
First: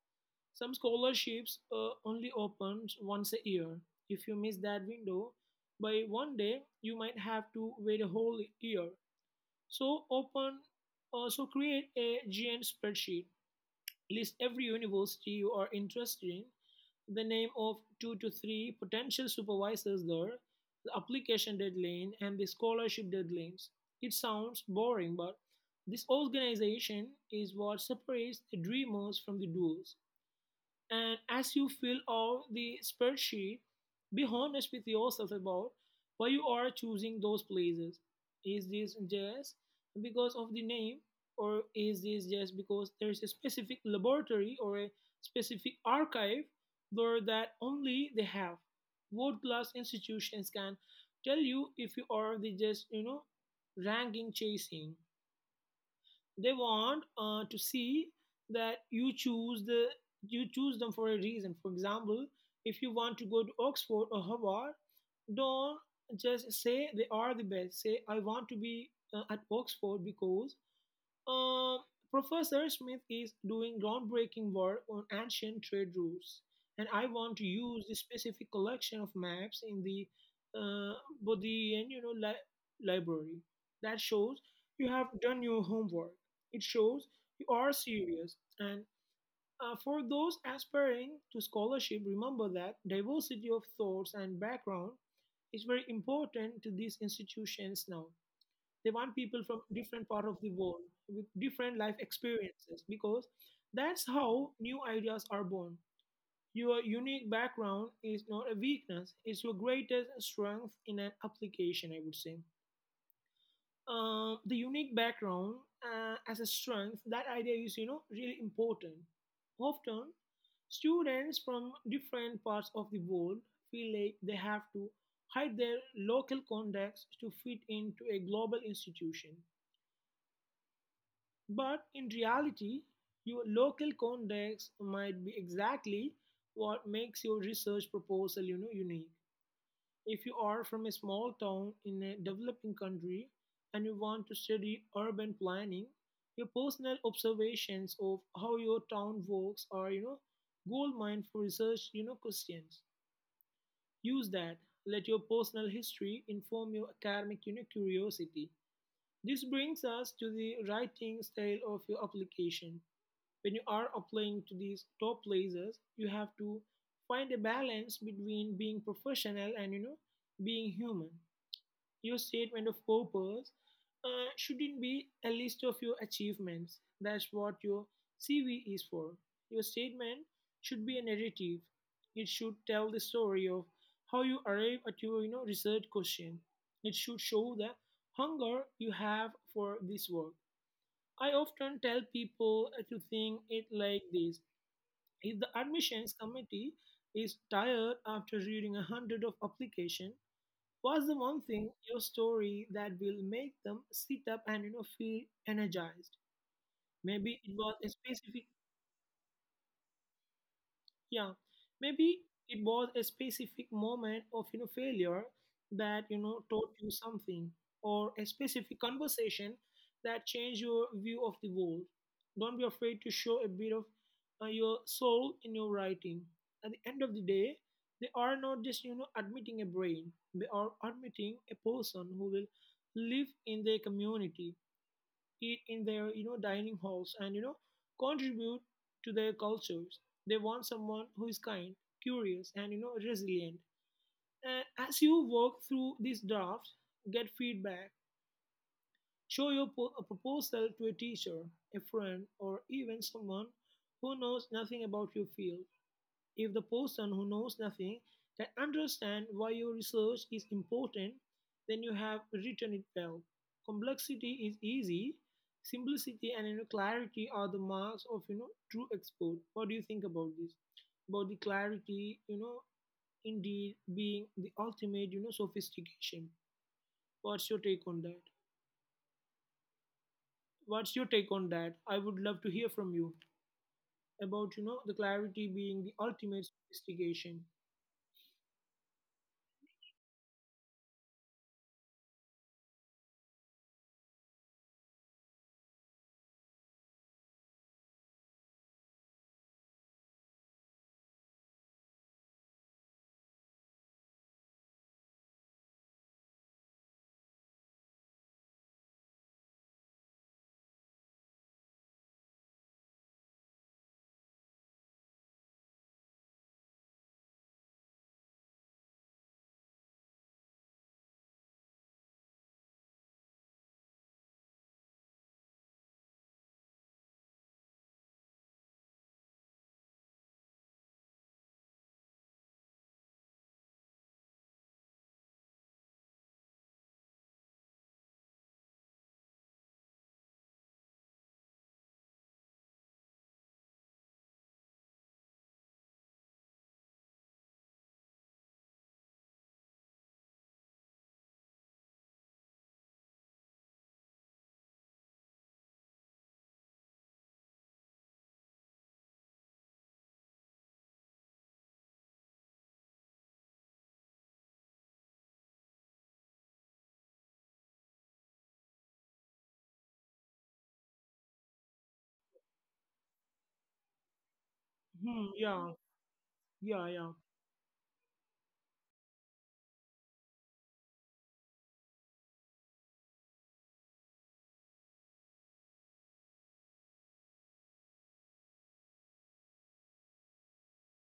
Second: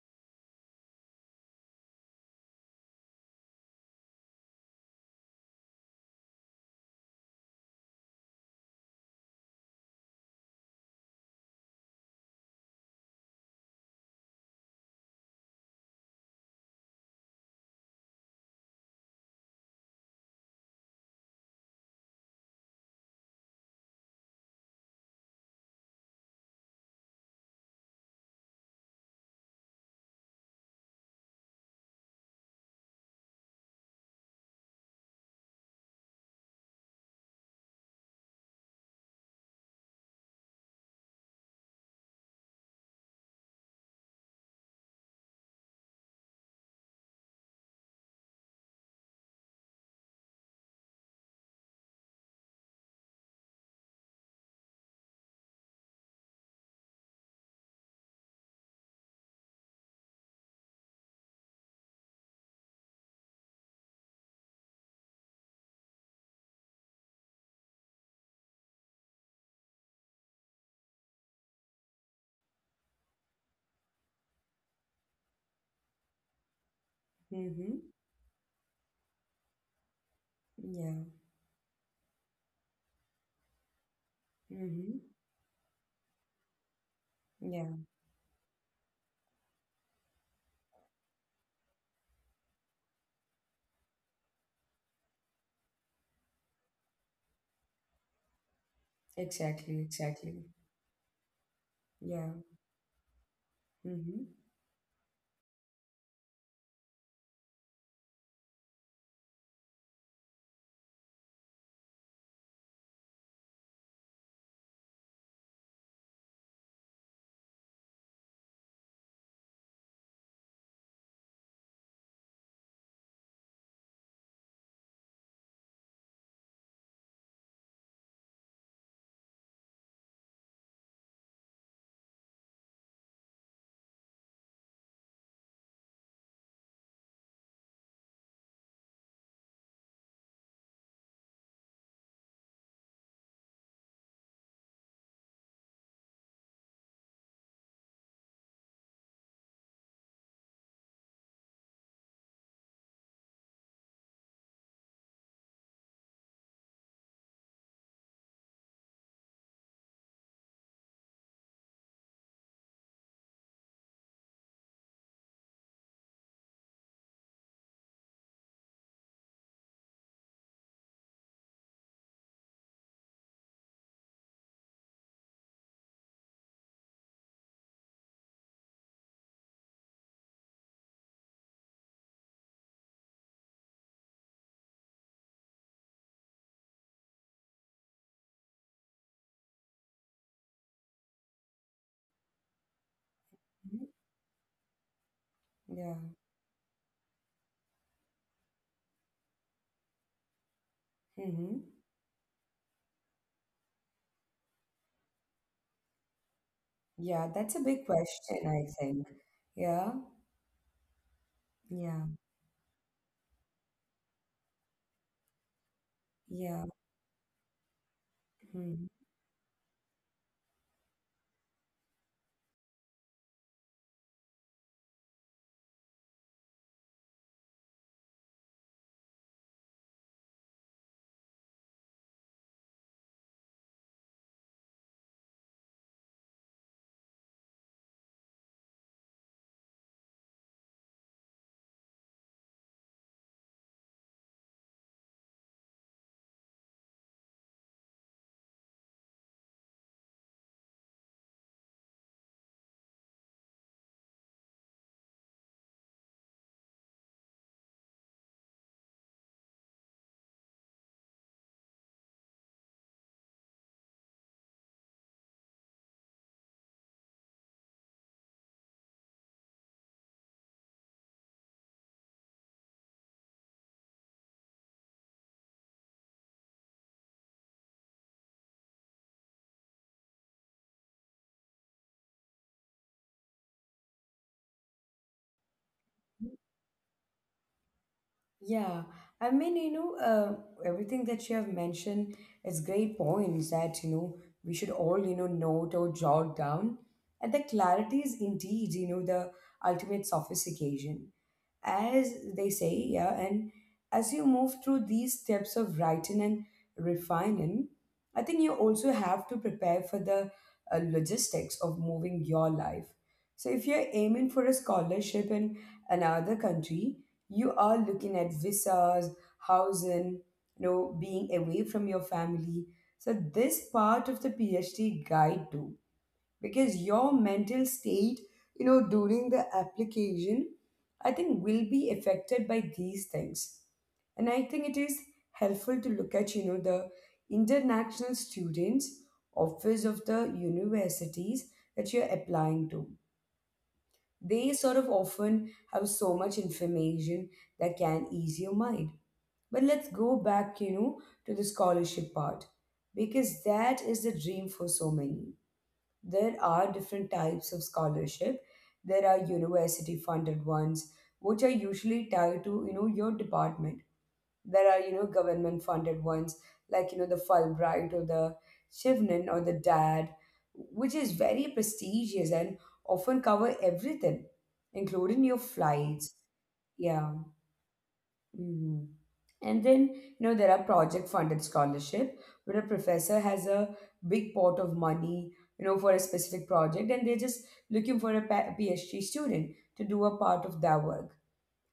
Speaker 2: Some scholarships, only opens once a year. If you miss that window by one day, you might have to wait a whole year. So open, so create a gn spreadsheet. List every university you are interested in, the name of two to three potential supervisors there, the application deadline, and the scholarship deadlines. It sounds boring, but this organization is what separates the dreamers from the doers. And as you fill out the spreadsheet, be honest with yourself about why you are choosing those places. Is this just because of the name, or is this just because there's a specific laboratory or a specific archive there that only they have? World class institutions can tell you if you are the just, you know, ranking chasing. They want to see that you choose them for a reason. For example, if you want to go to Oxford or Harvard, don't just say they are the best. Say, I want to be at Oxford because um, Professor Smith is doing groundbreaking work on ancient trade routes, and I want to
Speaker 1: Mm-hmm.
Speaker 2: use the specific collection of maps in the uh,
Speaker 1: Yeah.
Speaker 2: Bodleian, you know, library. That shows you
Speaker 1: Mm-hmm.
Speaker 2: have done your homework. It shows you are
Speaker 1: Yeah.
Speaker 2: serious. And for those aspiring to scholarship, remember that diversity of thoughts and background is very important to these institutions now. They want people from
Speaker 1: Exactly.
Speaker 2: different part of
Speaker 1: Exactly.
Speaker 2: the world with different life
Speaker 1: Yeah.
Speaker 2: experiences, because that's
Speaker 1: Mm-hmm.
Speaker 2: how new ideas are born. Your unique background is not a weakness; it's your greatest strength in an application. I would say the unique background as a strength. That idea is, you know, really important. Often, students from different parts of the world feel like they have to hide their local context to fit into a global institution. But in reality, your local context might be exactly what makes your research proposal, you know, unique. If you are from a small town in a developing country and you want to study urban planning, your personal observations of how your town works are, you know, goldmine for research, you know, questions. Use that. Let your personal history inform your academic, you know, curiosity. This brings us to the writing style of your application. When you are applying to these top places, you have to find a balance between being professional and, being human. Your statement of purpose shouldn't be a list of your achievements. That's what your cv is for. Your statement should be a narrative. It should tell the story of how you arrive at your, research question. It should show the hunger you have for this work. I often tell people to think it
Speaker 1: Mm-hmm.
Speaker 2: like this: if the
Speaker 1: Yeah.
Speaker 2: admissions committee is tired after reading 100 of application, what's the one
Speaker 1: Mm-hmm.
Speaker 2: thing your story that will make them sit up and, feel energized?
Speaker 1: Yeah,
Speaker 2: Maybe
Speaker 1: that's
Speaker 2: it
Speaker 1: a
Speaker 2: was
Speaker 1: big
Speaker 2: a
Speaker 1: question,
Speaker 2: specific,
Speaker 1: I think. Yeah,
Speaker 2: yeah,
Speaker 1: yeah,
Speaker 2: maybe it was a specific moment of, failure that,
Speaker 1: yeah.
Speaker 2: taught you something, or a specific
Speaker 1: Mhm.
Speaker 2: conversation that changed your view of the world. Don't be afraid to show a bit of your soul in your writing. At the end of the day, they are not just, admitting a brain. They are admitting a person who will live in their community, eat in their, dining halls, and, contribute to their cultures. They want someone who is kind, curious, and, resilient. And as you work through this draft, get feedback. Show your a proposal to a teacher, a friend, or even someone who knows nothing about your field. If the person who knows nothing can understand why your research is important, then you have written it well. Complexity is easy. Simplicity and, you know, clarity are the marks of, true expert. What do you think about this? About the clarity, you know, indeed being the ultimate, you know, sophistication. What's your take on that? What's your take on that? I would love to hear from you about, the clarity being the ultimate sophistication.
Speaker 1: Yeah. I mean, you know, everything that you have mentioned is great points that, you know, we should all, you know, note or jot down. And the clarity is indeed, you know, the ultimate sophistication, as they say, yeah. And as you move through these steps of writing and refining, I think you also have to prepare for the logistics of moving your life. So if you're aiming for a scholarship in another country, you are looking at visas, housing, you know, being away from your family. So this part of the PhD guide too, because your mental state, you know, during the application, I think, will be affected by these things. And I think it is helpful to look at, you know, the international students office of the universities that you're applying to. They sort of often have so much information that can ease your mind. But let's go back, you know, to the scholarship part, because that is the dream for so many. There are different types of scholarship. There are university funded ones, which are usually tied to, you know, your department. There are, you know, government funded ones like, you know, the Fulbright or the Shivnan or the DAD, which is very prestigious and often cover everything, including your
Speaker 2: Hmm,
Speaker 1: flights.
Speaker 2: yeah,
Speaker 1: Yeah.
Speaker 2: yeah, yeah,
Speaker 1: hmm And then, you know, there are project funded scholarship where a professor has a big pot of money, you know, for a specific project, and they're just looking for a PhD student to do a part of their work.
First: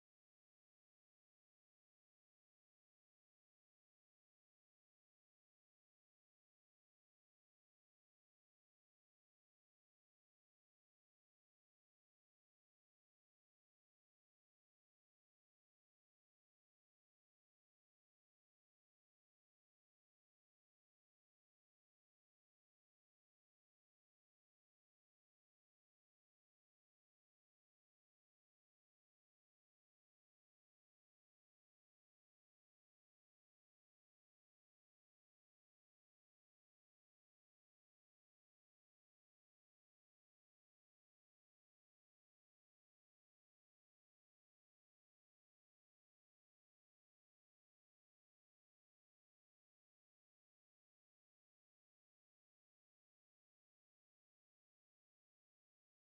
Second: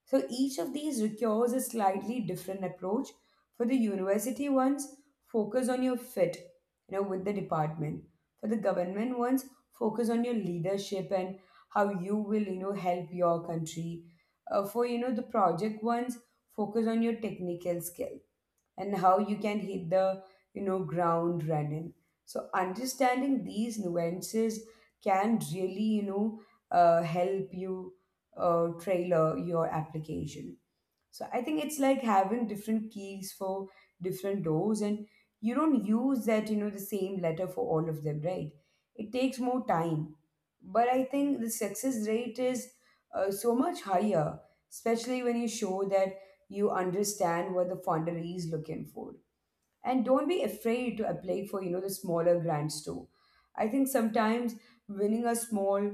Speaker 1: So each of these requires a slightly different approach. For the university ones, focus on your fit, you know, with the department. For the government ones, focus on your leadership and how you will, you know, help your country. For, you know, the project ones, focus on your technical skill and how you can hit the, you know, ground running. So understanding these nuances can really, you know, help you tailor your application. So I think it's like having different keys for different doors, and you don't use that, you know, the same letter for all of them, right? It takes more time. But I think the success rate is so much higher, especially when you show that you understand what the funder is looking for. And don't be afraid to apply for, you know, the smaller grants too. I think sometimes winning a small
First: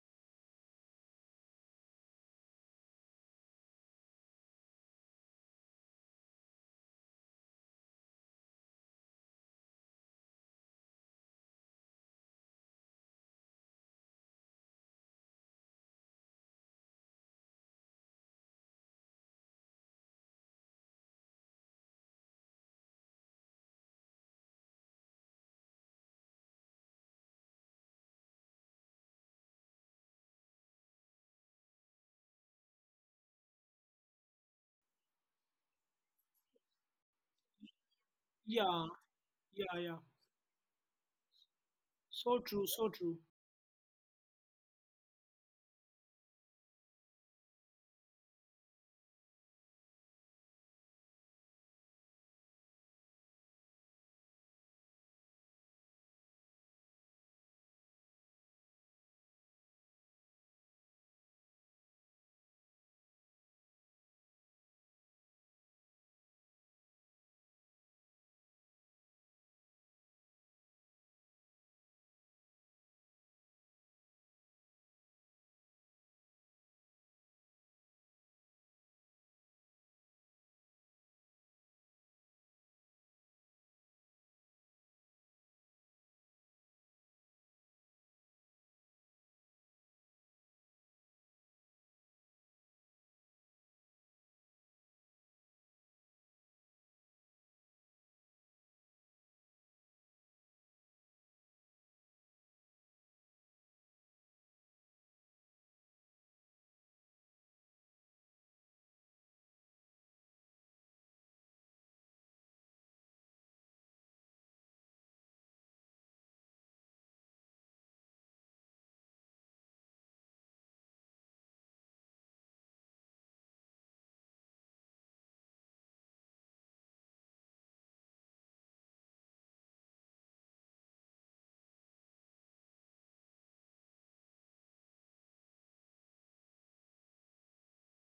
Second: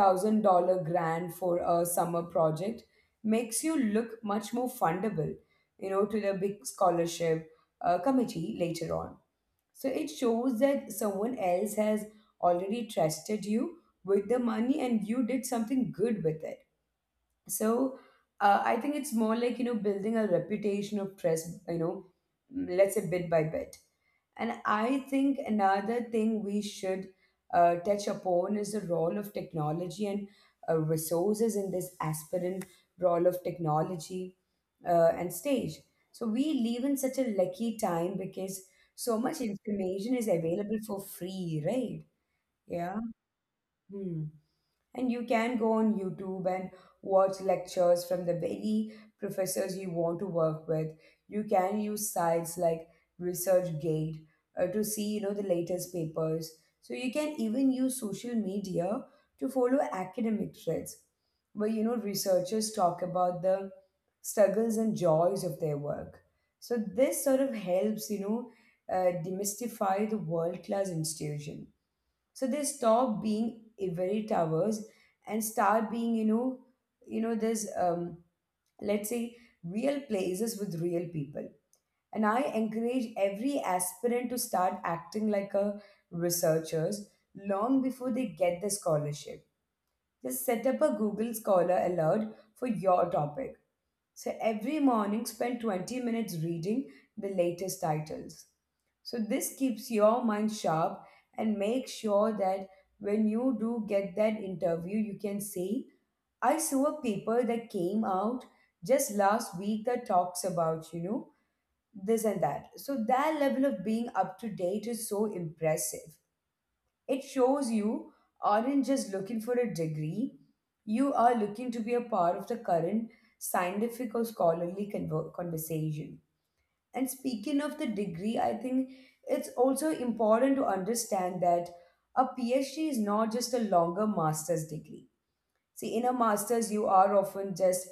Speaker 1: $1,000 grant for a summer project makes you look much more fundable, you know, to the big scholarship committee later on. So it shows that someone else has already trusted you with the money and you did something good with it. So, I think it's more like, you know, building a reputation of trust, you know, mm, let's say bit by bit. And I think another thing we should touch upon is the role of technology and resources in this aspirant role of technology and stage. So we live in such a lucky time because
Speaker 2: yeah.
Speaker 1: so much
Speaker 2: Yeah, yeah.
Speaker 1: information is available for free, right?
Speaker 2: So true, so
Speaker 1: Yeah.
Speaker 2: true.
Speaker 1: Hmm. And you can go on YouTube and watch lectures from the very professors you want to work with. You can use sites like ResearchGate to see, you know, the latest papers. So you can even use social media to follow academic threads where, you know, researchers talk about the struggles and joys of their work. So this sort of helps, demystify the world-class institution so they stop being ivory towers and start being there's let's say real places with real people. And I encourage every aspirant to start acting like a researchers long before they get the scholarship. Just set up a Google Scholar alert for your topic. So every morning spend 20 minutes reading the latest titles. So this keeps your mind sharp and make sure that when you do get that interview, you can say, "I saw a paper that came out just last week that talks about, this and that." So that level of being up to date is so impressive. It shows you aren't just looking for a degree, you are looking to be a part of the current scientific or scholarly conversation. And speaking of the degree, I think it's also important to understand that a PhD is not just a longer master's degree. See, in a master's, you are often just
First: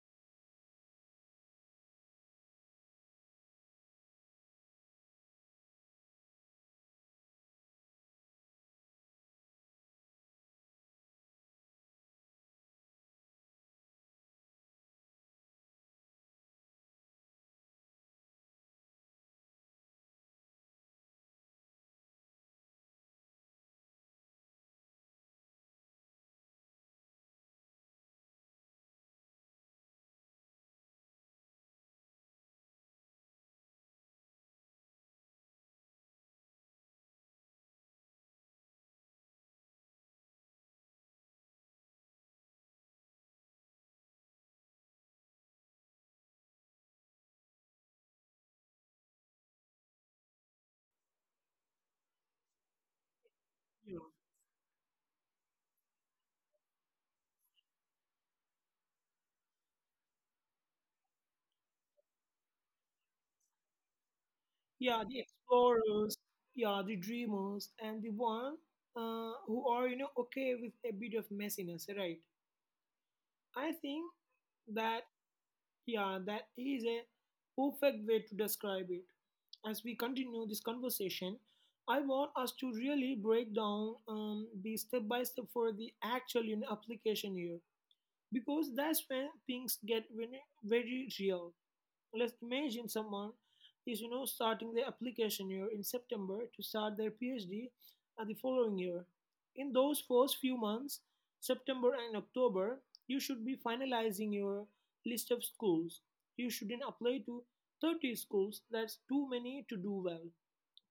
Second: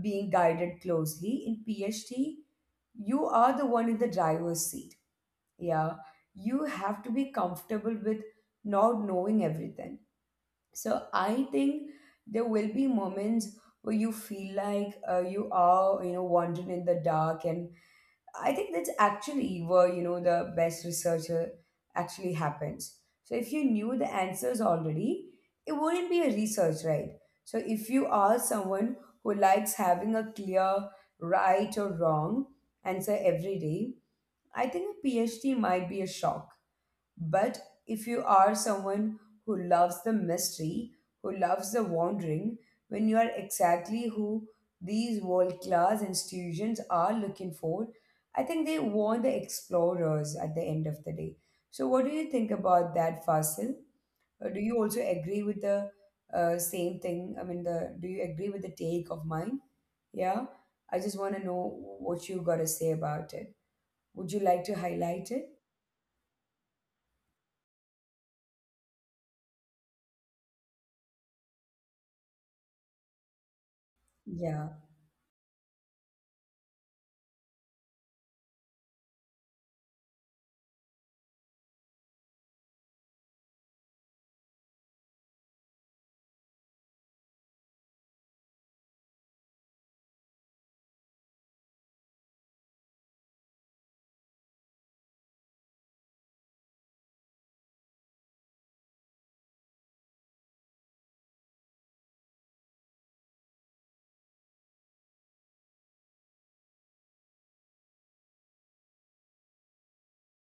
Speaker 1: being guided closely. In PhD, you are the one in the driver's seat. Yeah. You have to be comfortable with not knowing everything. So I think there will be moments where you feel like you are, wandering in the dark. And I think that's actually where the best researcher actually happens. So if you knew the answers already, it wouldn't be a research, right? So if you are someone who likes having a clear right or wrong answer every day, I think a PhD might be a shock. But if you are someone who loves the mystery, who loves the wandering, when you are exactly who these world class institutions are looking for, I think they want the explorers at the end of the day. So, what do you think about that, Fasil?
Speaker 2: Yeah,
Speaker 1: Do you also agree with the same thing? I mean, the do you agree with the take of mine? Yeah, I just want to know what you got to say about it. Would you like to
Speaker 2: yeah, the
Speaker 1: highlight it?
Speaker 2: explorers, yeah, the dreamers, and the one who are, you know, okay with a bit of messiness, right? I think
Speaker 1: Yeah.
Speaker 2: that, yeah, that is a perfect way to describe it. As we continue this conversation, I want us to really break down the step by step for the actual, you know, application here, because that's when things get very very real. Let's imagine someone is, you know, starting their application year in September to start their PhD at the following year. In those first few months, September and October, you should be finalizing your list of schools. You shouldn't apply to 30 schools, that's too many to do well.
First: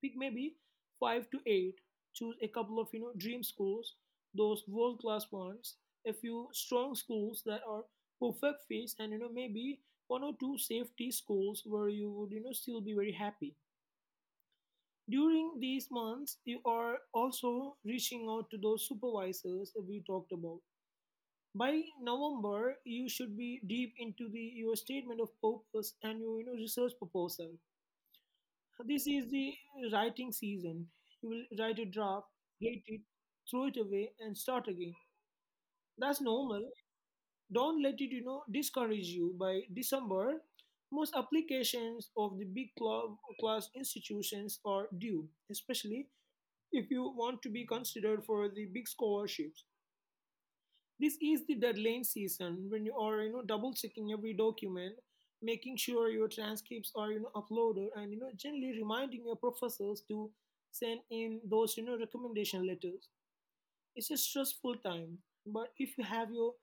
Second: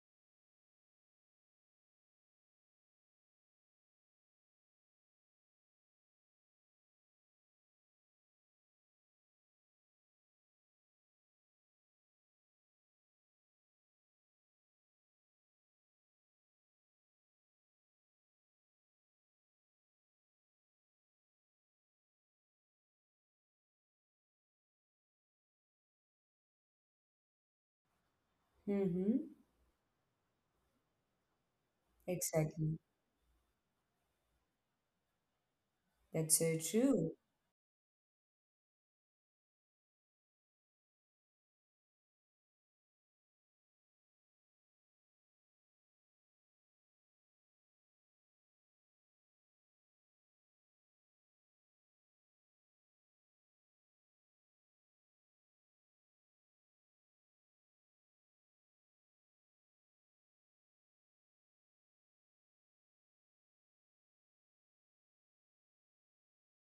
Speaker 2: Pick maybe 5 to 8. Choose a couple of, dream schools, those world class ones, a few strong schools that are perfect fits, and, maybe one or two safety schools where you would, still be very happy. During these months, you are also reaching out to those supervisors that we talked about. By november, you should be deep into the your statement of purpose and your, research proposal. So this
Speaker 1: Mm-hmm.
Speaker 2: is the writing season. You will write a draft,
Speaker 1: Exactly.
Speaker 2: hate it, throw it away, and start again. That's
Speaker 1: That's so
Speaker 2: normal.
Speaker 1: true.
Speaker 2: Don't let it, you know, discourage you. By December, most applications of the big club class institutions are due, especially if you want to be considered for the big scholarships. This is the deadline season, when you are, double checking every document, making sure your transcripts are, uploaded, and, generally reminding your professors to send in those, recommendation letters. It's a stressful time, but if you have your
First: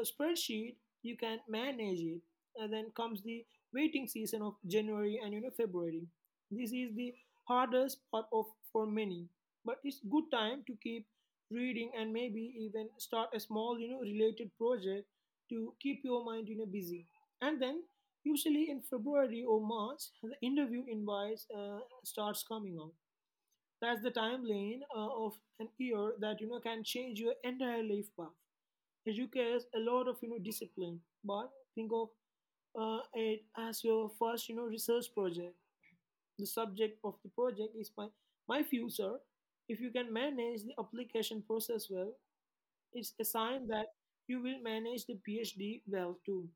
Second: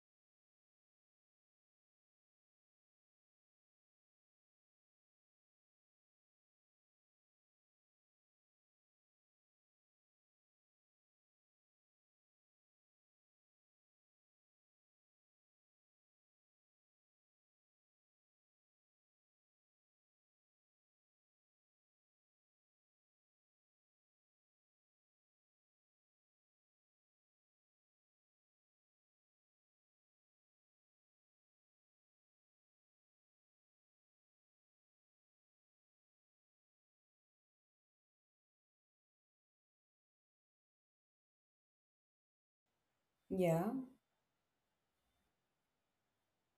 Speaker 2: a spreadsheet, you can manage it. And then comes the waiting season of January and, February. This is the hardest part of for many, but it's good time to keep reading and maybe even start a small related project to keep your mind busy. And then usually in February or March, the interview invites starts coming out. That's the timeline of an year that can change your entire life path requires a lot of discipline, but think of it as your first research project. The subject of the project is my future. If you can manage the application process well, it's a sign
Speaker 1: Yeah,
Speaker 2: that you will manage the PhD well too.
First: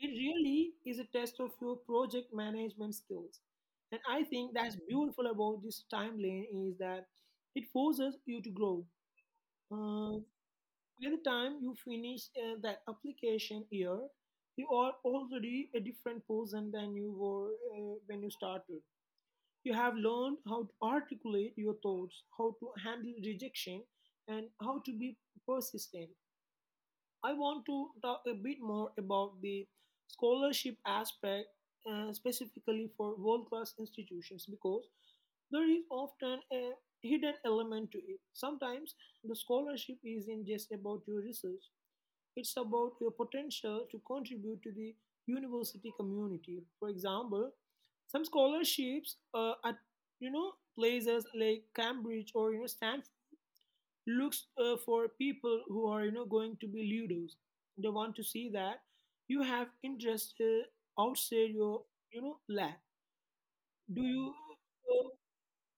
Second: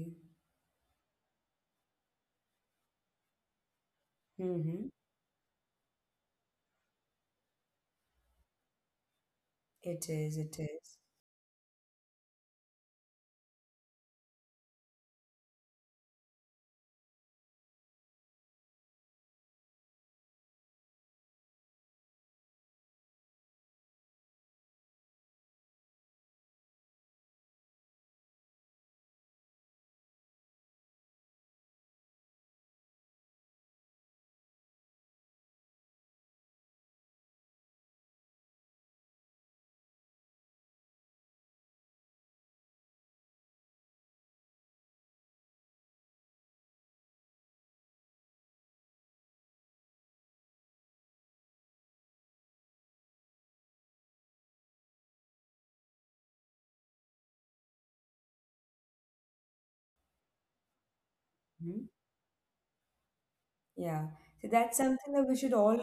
Speaker 2: It really is a test of your project management skills, and I think that's
Speaker 1: Mm-hmm.
Speaker 2: beautiful about this timeline is that it forces you to grow.
Speaker 1: It
Speaker 2: Uh,
Speaker 1: is, it is.
Speaker 2: By the time you finish that application year, you are already a different person than you were when you started. You have learned how to articulate your thoughts, how to handle rejection, and how to be persistent. I want to talk a bit more about the scholarship aspect, specifically for world class institutions, because there is often a hidden element to it. Sometimes the scholarship isn't just about your research, it's about your potential to contribute to the university community. For example, some scholarships at places like Cambridge or Stanford looks for people who are going to be leaders. They want to see that you have interest outside
Speaker 1: Mhm.
Speaker 2: your lab.
Speaker 1: Yeah.
Speaker 2: Do you?
Speaker 1: So that's something
Speaker 2: uh,
Speaker 1: that we should all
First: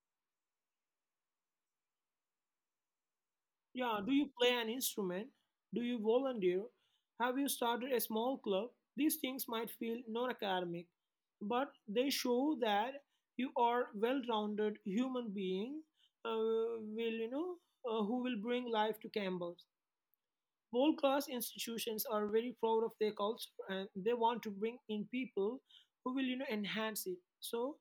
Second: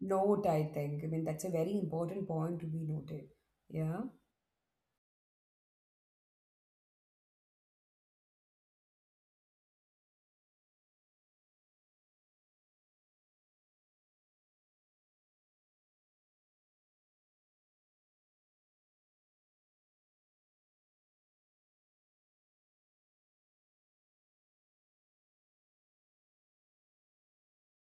Speaker 1: note, I think. I mean, that's a very important point to be noted.
Speaker 2: Yeah,
Speaker 1: Yeah.
Speaker 2: do you play an instrument? Do you volunteer? Have you started a small club? These things might feel non academic, but they show that you are well rounded human being will you know who will bring life to campus. World class institutions are very proud of their culture and they want to bring in people who will enhance it. So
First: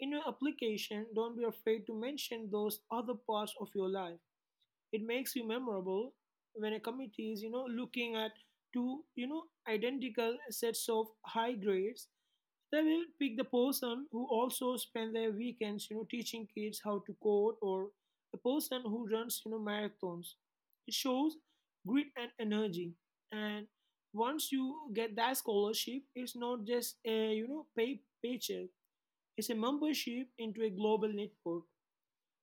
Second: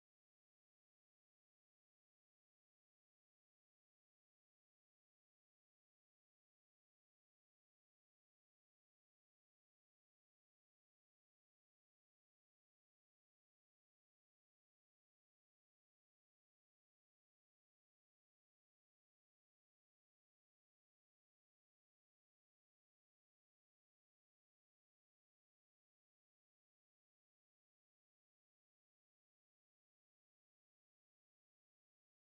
Speaker 2: in your application, don't be afraid to mention those other parts of your life. It makes you memorable when a committee is, you know, looking at two, you know, identical sets of high grades. They will pick the person who also spend their weekends, you know, teaching kids how to code, or the person who runs, you know, marathons. It shows grit and energy. And once you get that scholarship, it's not just a paycheck. It's a membership into a global network.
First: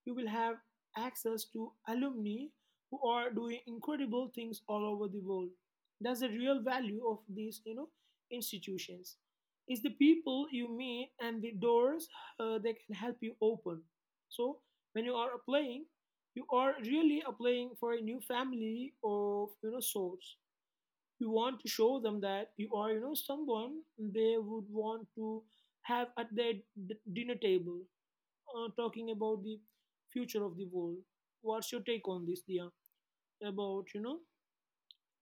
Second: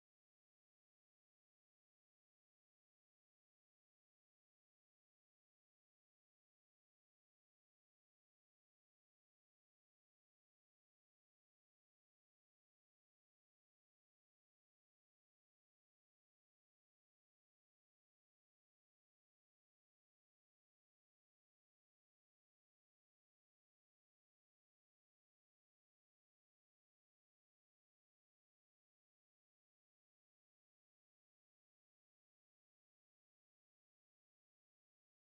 Speaker 2: You will have access to alumni who are doing incredible things all over the world. That's the real value of these, you know, institutions. It's the people you meet and the doors they can help you open. So when you are applying, you are really applying for a new family of sorts. You want to show them that you are someone they would want to have at their dinner table talking about the future of the world. What's your take on this, Dia? About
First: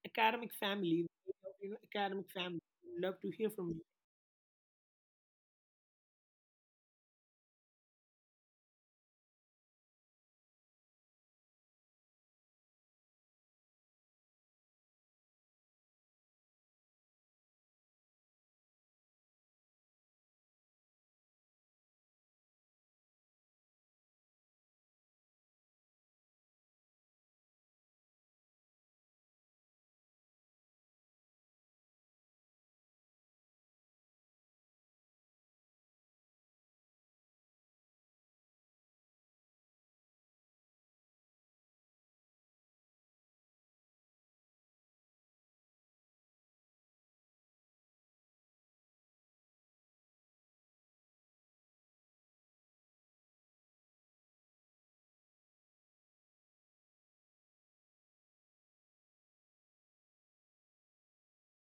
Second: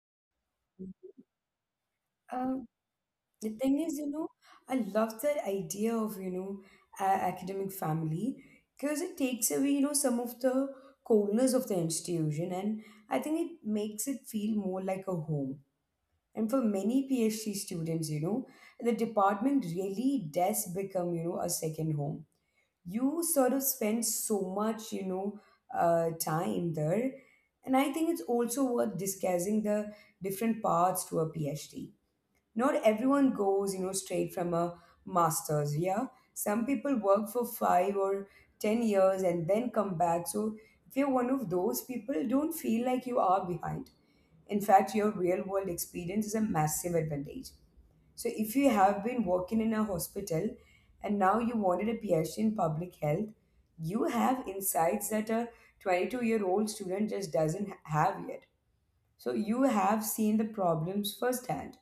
Speaker 2: academic family, academic family.
Speaker 1: Um,
Speaker 2: Love to hear
Speaker 1: the
Speaker 2: from you.
Speaker 1: thing is, I love that idea of, a academic family because it takes away, some of the coldness of the institution, and I think it makes it feel more like a home. And for many PhD students, the department really does become, a second home. You sort of spend so much, time there. And I think it's also worth discussing the different paths to a PhD. Not everyone goes, straight from a master's, yeah. Some people work for 5 or 10 years and then come back. So if you're one of those people, don't feel like you are behind. In fact, your real world experience is a massive advantage. So if you have been working in a hospital and now you wanted a PhD in public health, you have insights that a 22-year-old student just doesn't have yet. So you have seen the problems firsthand.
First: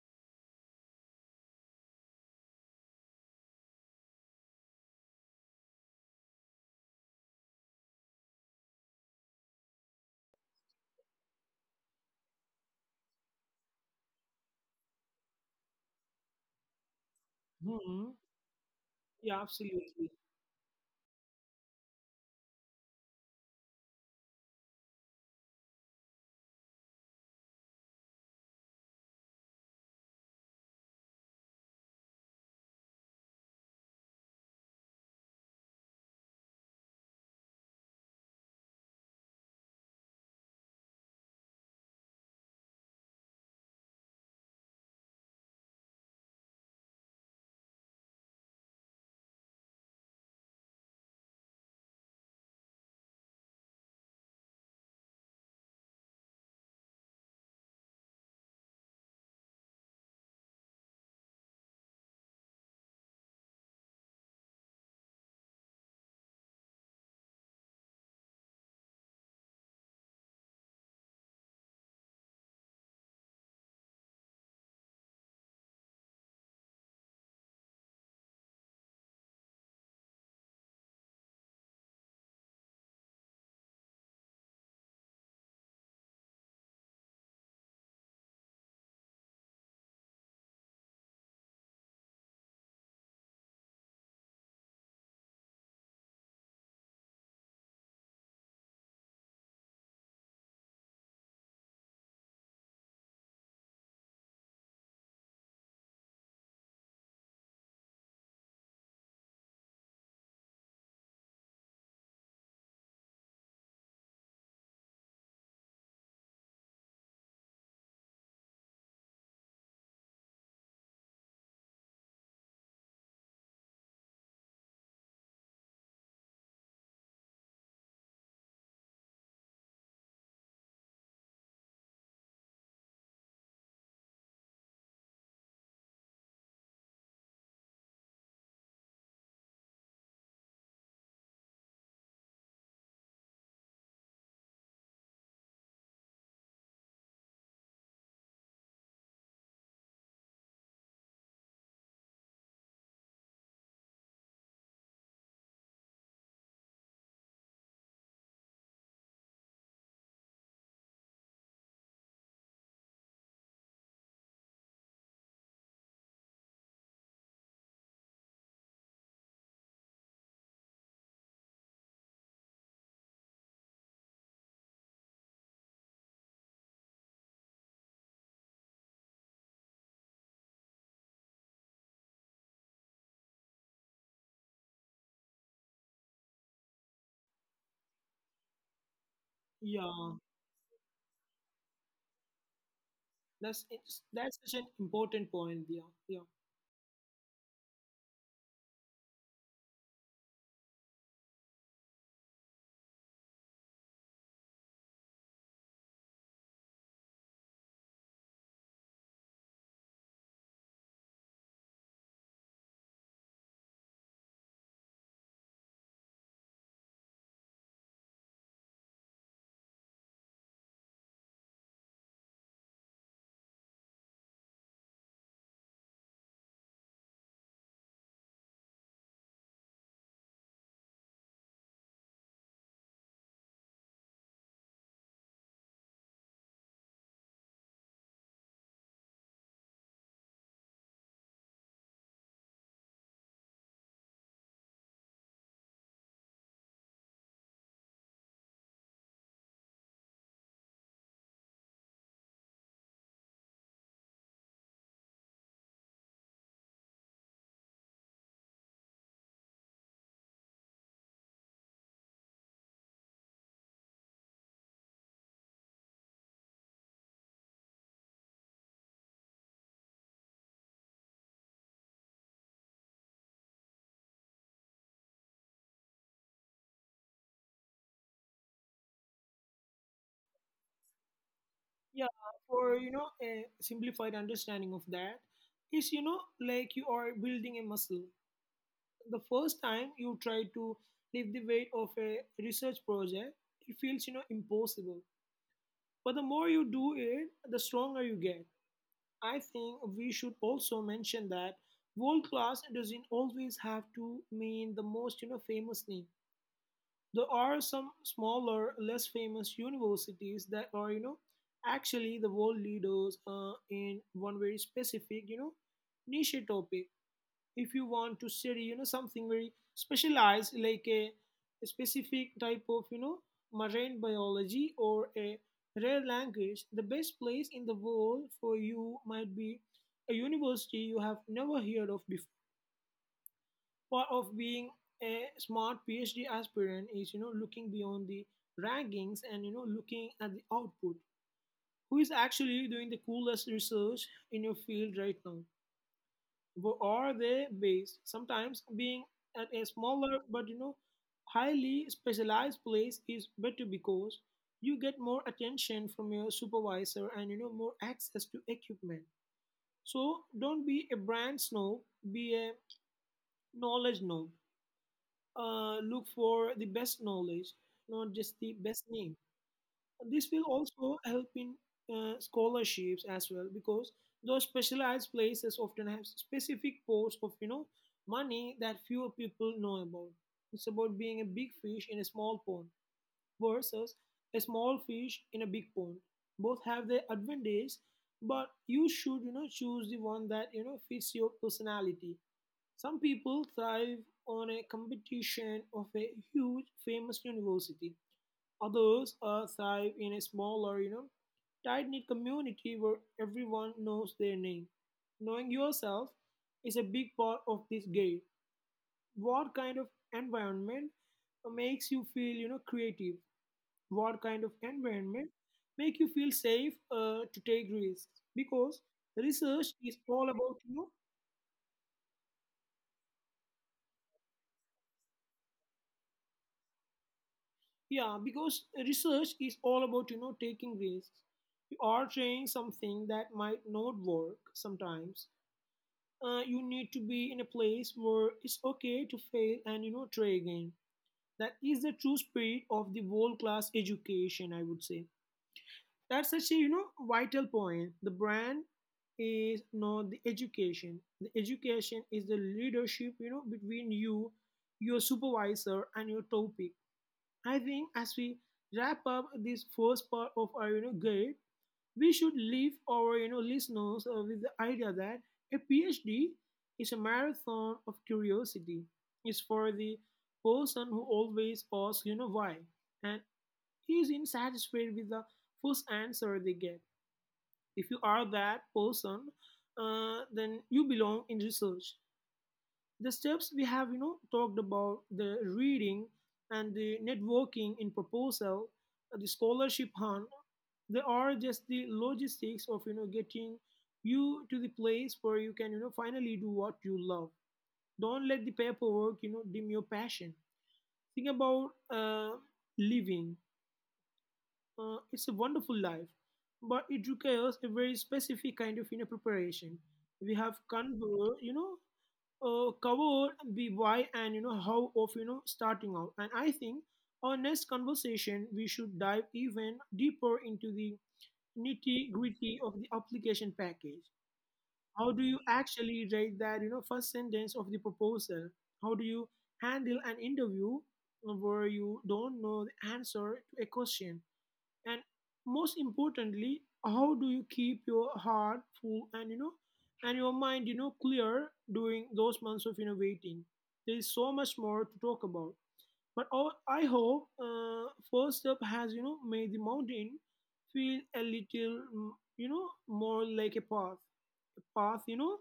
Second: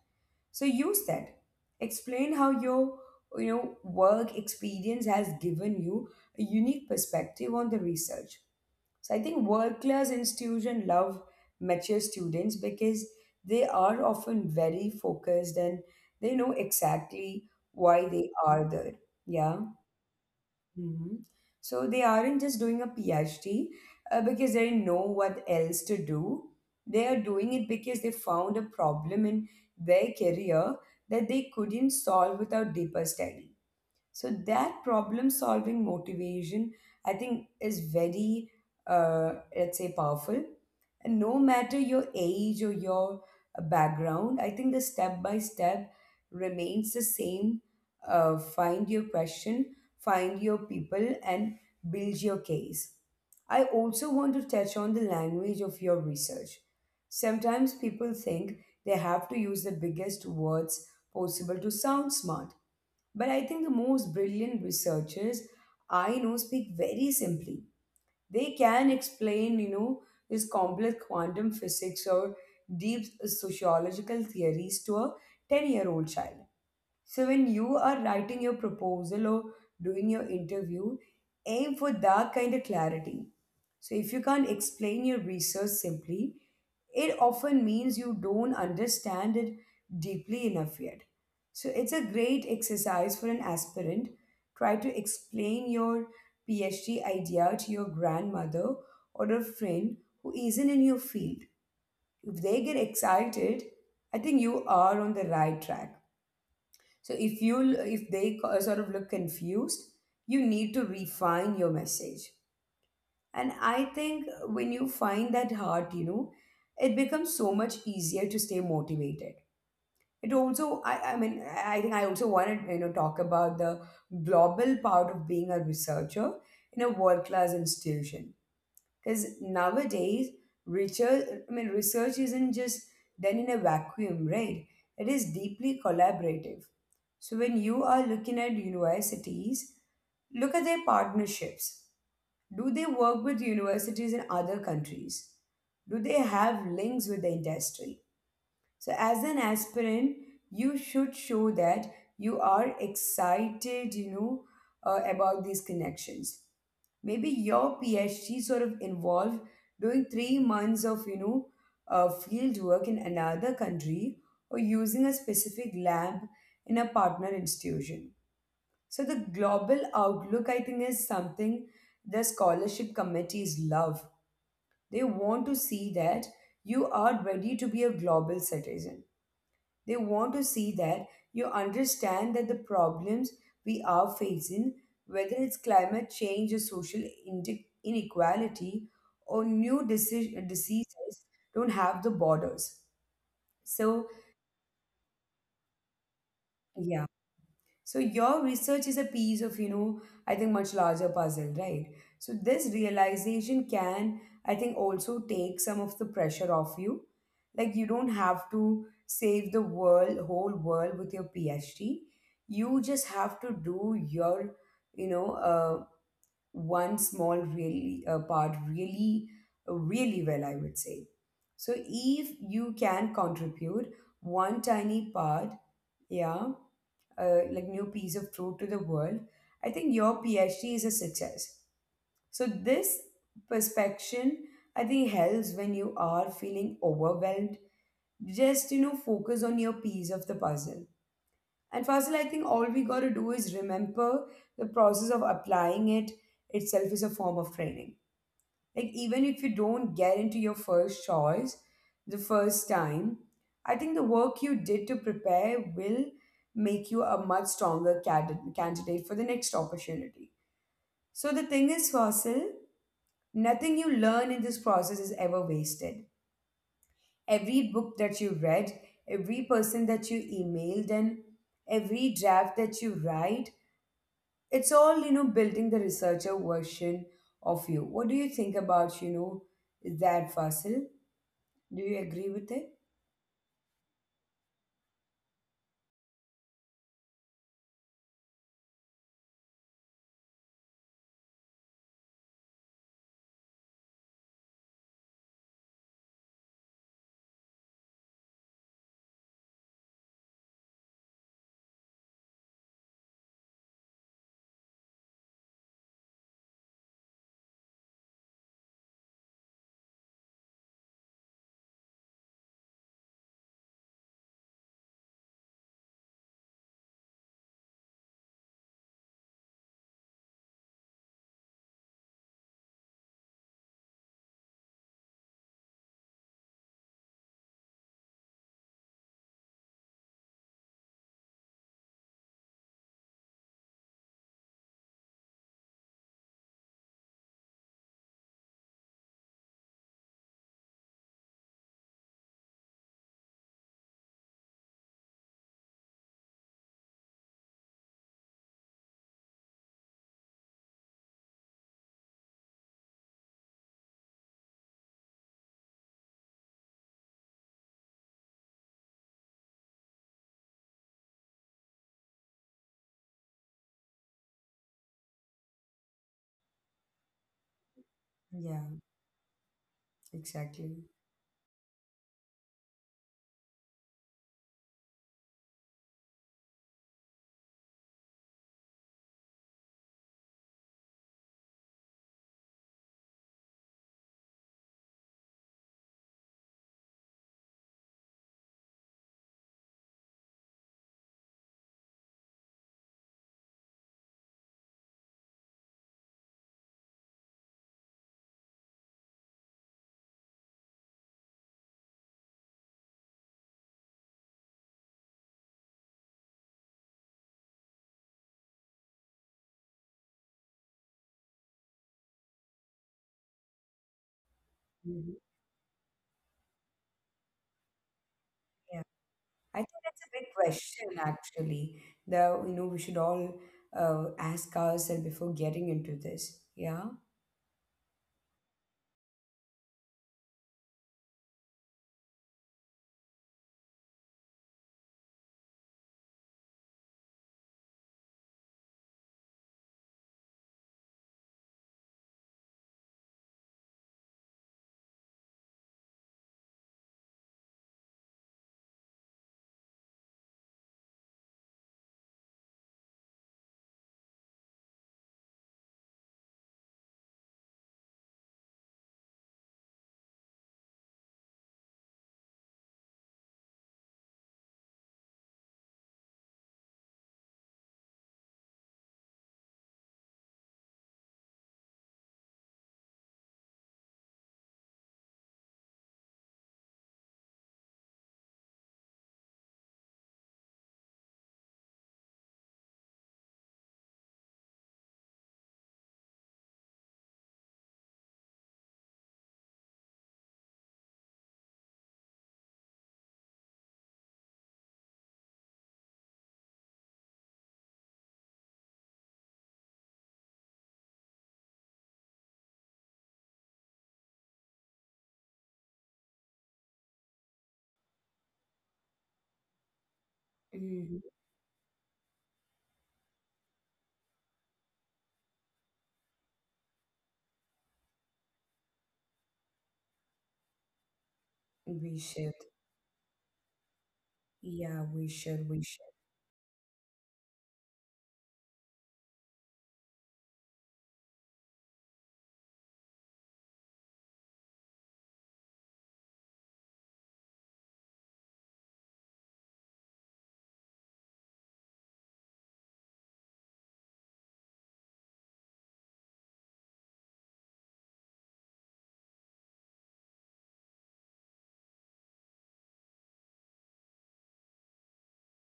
Speaker 1: So you said, explain how your work experience has given you a unique perspective on the research. So I think world class institution love mature students because they are often very focused and they know exactly why
Speaker 2: Hmm.
Speaker 1: they are there.
Speaker 2: Yeah,
Speaker 1: Yeah.
Speaker 2: absolutely.
Speaker 1: Hmm. So they aren't just doing a PhD because they know what else to do. They are doing it because they found a problem in their career that they couldn't solve without deeper study. So that problem solving motivation, I think, is very, uh, let's say, powerful. And no matter your age or your background, I think the step by step remains the same. Find your question, find your people, and build your case. I also want to touch on the language of your research. Sometimes people think they have to use the biggest words possible to sound smart, but I think the most brilliant researchers I know speak very simply. They can explain this complex quantum physics or deep sociological theories to a 10-year-old child. So when you are writing your proposal or doing your interview, aim for that kind of clarity. So if you can't explain your research simply, it often means you don't understand it deeply enough yet. So it's a great exercise for an aspirant. Try to explain your PhD idea to your grandmother or a friend who isn't in your field. If they get excited, I think you are on the right track. So if you if they sort of look confused, you need to refine your message. And I think when you find that heart, it becomes so much easier to stay motivated. It also, I mean, I think I also wanted to, talk about the global part of being a researcher in a world class institution because nowadays, research, I mean, research isn't just done in a vacuum, right? It is deeply collaborative. So when you are looking at universities, look at their partnerships. Do they work with universities in other countries? Do they have links with the industry? So, as an aspirant, you should show that you are excited, about these connections. Maybe your PhD sort of involved doing 3 months of, field work in another country or using a specific lab in a partner institution. So the global outlook, I think, is something the scholarship committees love. They want to see that you are ready to be a global citizen. They want to see that you understand that the problems we are facing, whether it's climate change or social inequality or new
Speaker 2: Yeah,
Speaker 1: diseases, don't have the borders. So,
Speaker 2: that's such an important point. Yeah, yeah,
Speaker 1: yeah. So your research is a piece of, I think much larger puzzle, right? So this realization can, I think, also take some of the pressure off you. Like you don't have to save the world, whole world with your PhD. You just have to do your, you know, uh, one small really part really, really well, I would say. So if you can contribute one tiny part, yeah, like new piece of fruit to the world. I think your PhD is a success. So this perspection, I think, helps when you are feeling overwhelmed. Just focus on your piece of the puzzle. And Fazil, I think all we got to do is remember the process of applying it itself is a form of training. Like, even if you don't get into your first choice the first time, I think the work you did to prepare will make you a much stronger candidate for the next opportunity. So, the thing is, Fossil, nothing you learn in this process is ever wasted. Every book that you read, every person that you emailed, and every draft that you write, it's all, building the researcher version of you. What do you think about, that, Fasil? Do you agree
Speaker 2: yeah.
Speaker 1: with it?
Speaker 2: For a simplified understanding of that is like you are building a muscle. The first time you try to lift the weight of a research project, it feels impossible. But the more you do it, the stronger you get. I think we should also mention that world class doesn't always have to mean the most, you know, famous thing. There are some smaller, less famous universities that are, you know, actually the world leaders in one very specific, you know, niche topic. If you want to study something very specialized, like a specific type of marine biology or a rare language, the best place in the world for you might be a university you have never heard of before. Part of being a smart PhD aspirant is looking beyond the rankings and looking at the output. Who is actually doing the coolest research in your field right now? Where are they based? Sometimes being at a smaller but highly specialized place is better, because you get more attention from your supervisor and more access to equipment. So don't be a brand snob, be a knowledge snob. Look for the best knowledge, not just
Speaker 1: Yeah,
Speaker 2: the best name. This will
Speaker 1: exactly.
Speaker 2: also help in scholarships as well, because those specialized places often have specific pools of money that fewer people know about. It's about being a big fish in a small pond versus a small fish in a big pond. Both have their advantage, but you should choose the one that fits your personality. Some people thrive on a competition of a huge famous university. Others thrive in a smaller, you know, tight knit community where everyone knows their name. Knowing yourself is a big part of this game. What kind of environment makes you feel, you know, creative? What kind of
Speaker 1: Mhm.
Speaker 2: environment make you feel safe to take risks?
Speaker 1: Yeah,
Speaker 2: Because
Speaker 1: I think
Speaker 2: research
Speaker 1: that's a
Speaker 2: is
Speaker 1: big
Speaker 2: all about,
Speaker 1: question
Speaker 2: you know,
Speaker 1: actually. The you know We should all ask ourselves before getting into this. Yeah.
Speaker 2: Yeah, because research is all about, you know, taking risks. You are trying something that might not work sometimes. You need to be in a place where it's okay to fail and try again. That is the true spirit of the world class education, I would say. That's such a vital point. The brand is not the education. The education is the leadership, you know, between you, your supervisor, and your topic. I think as we wrap up this first part of our guide, we should leave our listeners with the idea that a PhD is a marathon of curiosity. It's for the person who always asks why, and is insatisfied with the first answer they get. If you are that person, then you belong in research. The steps we have talked about, the reading and the networking in proposal, the scholarship hunt, they are just the logistics of getting you to the place where you can finally do what you love. Don't let the paperwork dim your passion. Think about living. It's a wonderful life, but it requires a very specific kind of preparation. We have
Speaker 1: Mhm.
Speaker 2: convert you know covered the why and how of starting out, and I think our next conversation we should dive even deeper into the
Speaker 1: We
Speaker 2: nitty
Speaker 1: should.
Speaker 2: gritty of the application package.
Speaker 1: Yeah, we
Speaker 2: How do
Speaker 1: should.
Speaker 2: you
Speaker 1: We should.
Speaker 2: actually write that, you know, first sentence of the proposal? How do you handle an interview where you don't know the answer to a question? And most importantly, how do you keep your heart full and and your mind, you know, clear during those months of waiting? There is so much more to talk about. But our, I hope First Up has, you know, made the mountain feel a little, you know, more like a path. A path, you know,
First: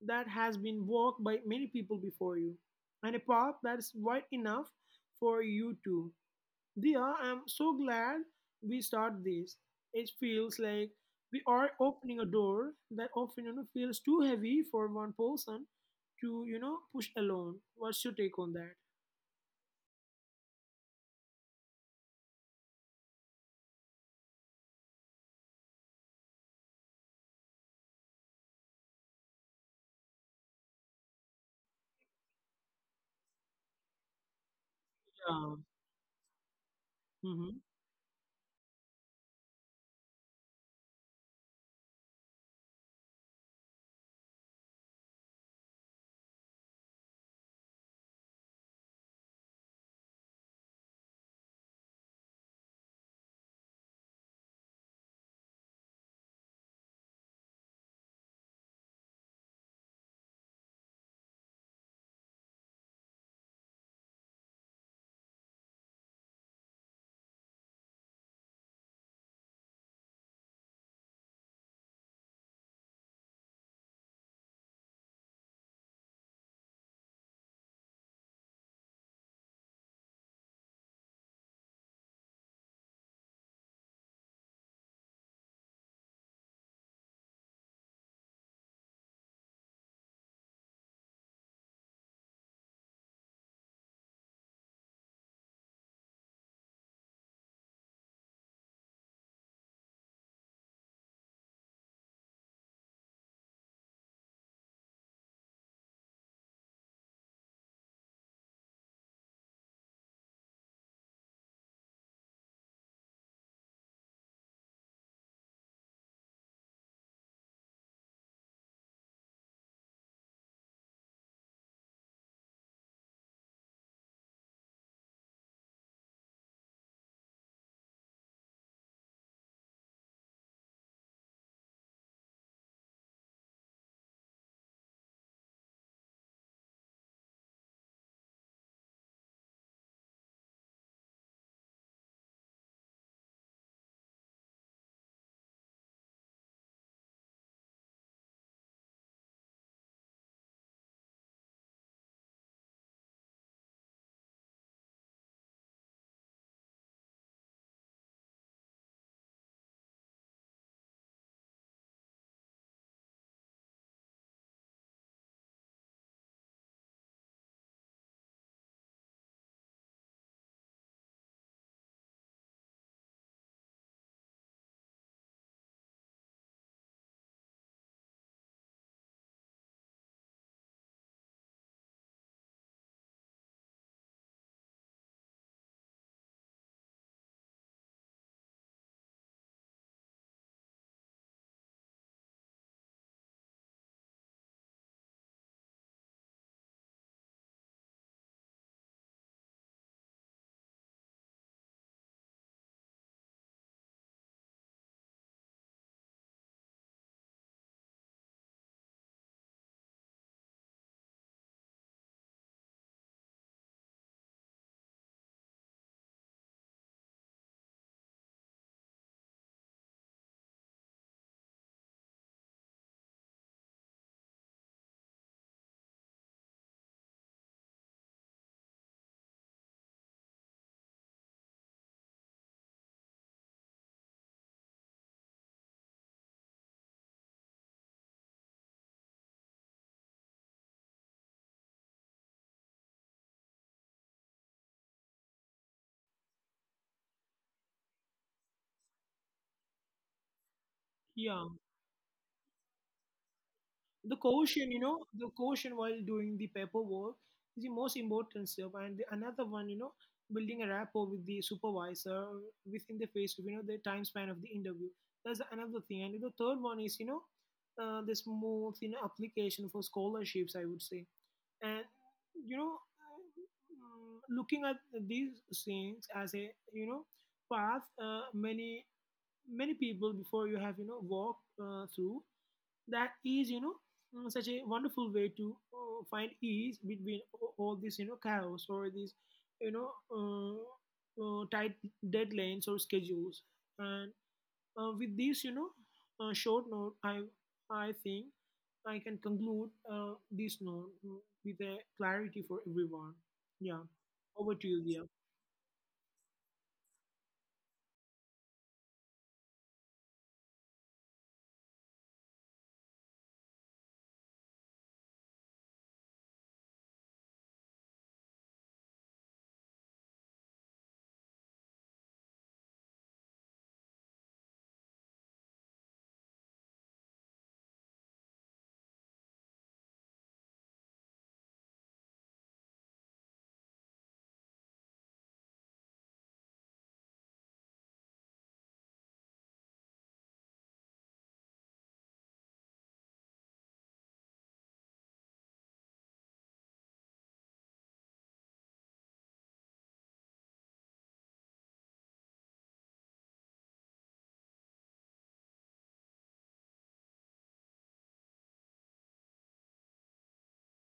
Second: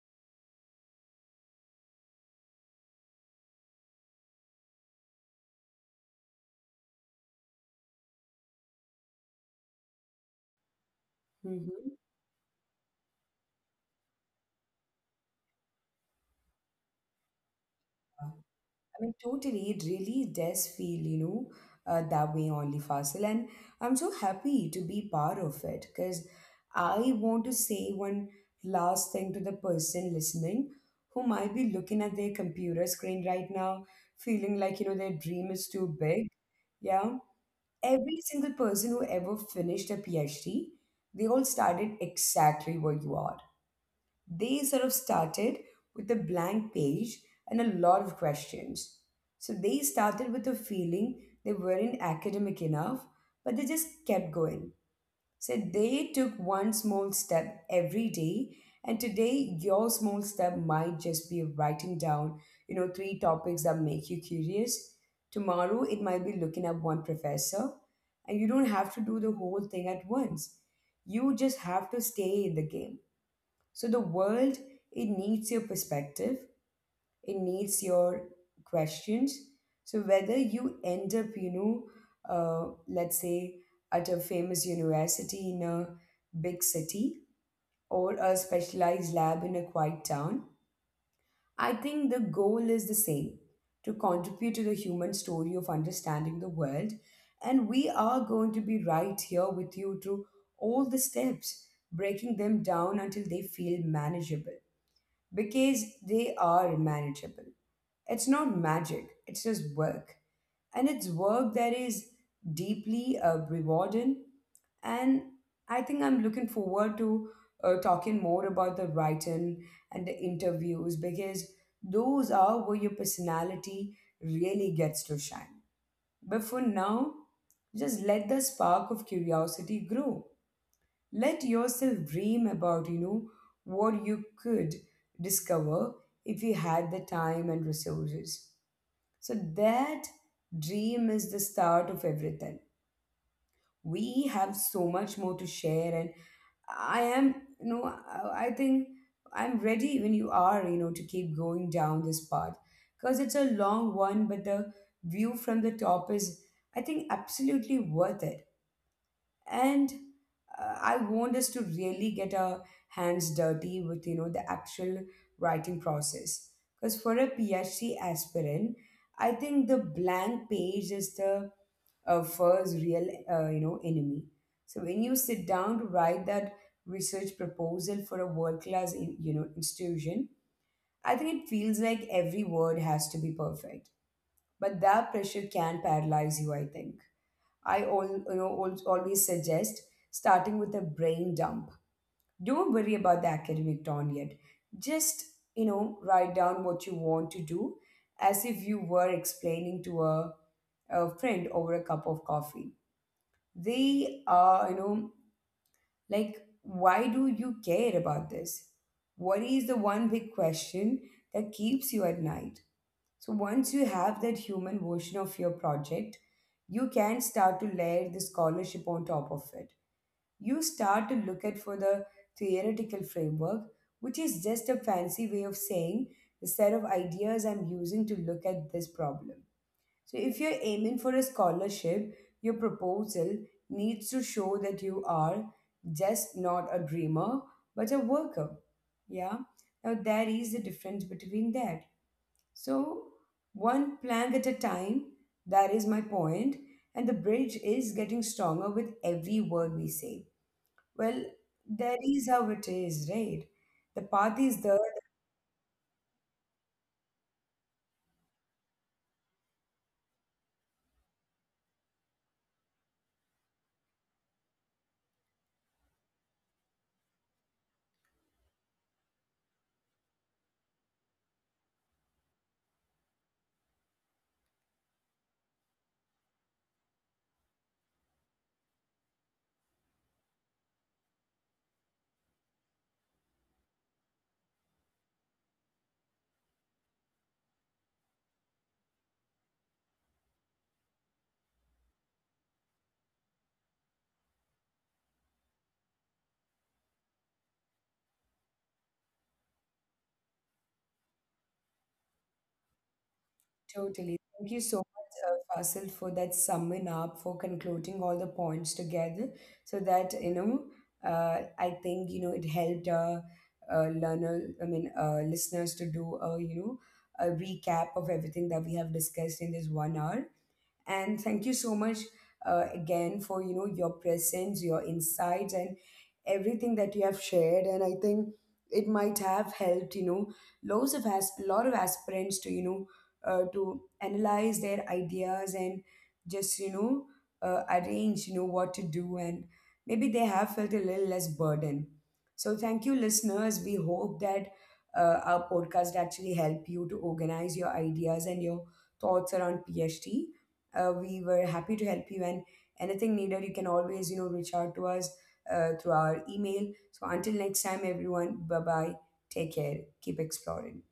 Speaker 2: that has been walked by many people before you. And a path that's wide enough for you too. Dia, I'm so glad we start this. It feels like we are
Speaker 1: Hmm.
Speaker 2: opening a door that often, you know, feels too heavy for one person to, you know, push alone. What's your take on that?
Speaker 1: I mean, totally, it really does feel, that way only, Fasil. And I'm so happy to be part of it because I want to say one last thing to the person listening who might be looking at their computer screen right now, feeling like, their dream
Speaker 2: Yeah.
Speaker 1: is too big. Yeah.
Speaker 2: Mm-hmm.
Speaker 1: Every single person who ever finished a PhD, they all started exactly where you are. They sort of started with a blank page and a lot of questions. So they started with a feeling they weren't academic enough, but they just kept going. So they took one small step every day, and today your small step might just be writing down, three topics that make you curious. Tomorrow it might be looking up one professor, and you don't have to do the whole thing at once. You just have to stay in the game. So the world, it needs your perspective, it needs your questions. So whether you end up, let's say at a famous university in a big city or a specialized lab in a quiet town, I think the goal is the same, to contribute to the human story of understanding the world. And we are going to be right here with you through all the steps, breaking them down until they feel manageable because they are manageable. It's not magic, it's just work. And it's work that is deeply rewarding. And I think I'm looking forward to talking more about the writing and the interviews because those are where your personality really gets to shine. But for now, just let the spark of curiosity grow. Let yourself dream about what you could discover if you had the time and resources. So that dream is the start of everything. We have so much more to share, and I am, I think I'm ready when you are, to keep going down this path because it's a long one, but the view from the top is, I think, absolutely worth it. And I want us to really get our hands dirty with the actual writing process because for a PhD aspirant, I think the blank page is the first real, enemy. So when you sit down to write that research proposal for a world class, institution, I think it feels like every word has to be perfect, but that pressure can paralyze you, I think. I all, you know, al- always suggest starting with a brain dump. Don't worry about the academic turn yet. Just, write down what you want to do as if you were explaining to a friend over a cup of coffee. They are, like, why do you care about this? What is the one big question that keeps you at night? So once you have that human version of your project, you can start to layer the scholarship on top of it. You start to look at for the theoretical framework, which is just a fancy way of saying the set of ideas I'm using to look at this problem. So if you're aiming for a scholarship, your proposal needs to show that you are just not a dreamer, but a worker. Yeah. Now there is a difference between that. So, one plank at a time, that is my point, and the bridge is getting stronger with every word we say. Well,
Speaker 2: Yeah.
Speaker 1: that is how it is, right? The
Speaker 2: The
Speaker 1: path is there,
Speaker 2: quotient, you know, the quotient while doing the paperwork is the most important stuff. And the, another one, you know, building a rapport with the supervisor within the phase, you know, the time span of the interview. That's another thing. And the third one is, you know, the smooth, you know, application for scholarships, I would say. And, you know, looking at these things as a, you know, path, many, many people before you have, you know, walked through, that is such a wonderful way to find ease between all this chaos or these you know uh, tight deadlines or schedules. And with this short note, I think I can conclude this note, with a clarity for everyone. Yeah.
Speaker 1: totally. Thank
Speaker 2: Over
Speaker 1: you
Speaker 2: to
Speaker 1: so
Speaker 2: you, Dia.
Speaker 1: much, Fasil, for that summing up, for concluding all the points together, so that, I think, it helped our learner, I mean, listeners to do a, a recap of everything that we have discussed in this one hour. And thank you so much again for your presence, your insights, and everything that you have shared, and I think it might have helped lots of, as lot of aspirants to to analyze their ideas and just arrange what to do, and maybe they have felt a little less burden. So thank you listeners. We hope that our podcast actually help you to organize your ideas and your thoughts around PhD. We were happy to help you, and anything needed, you can always, reach out to us through our email. So until next time, everyone, bye bye. Take care. Keep exploring.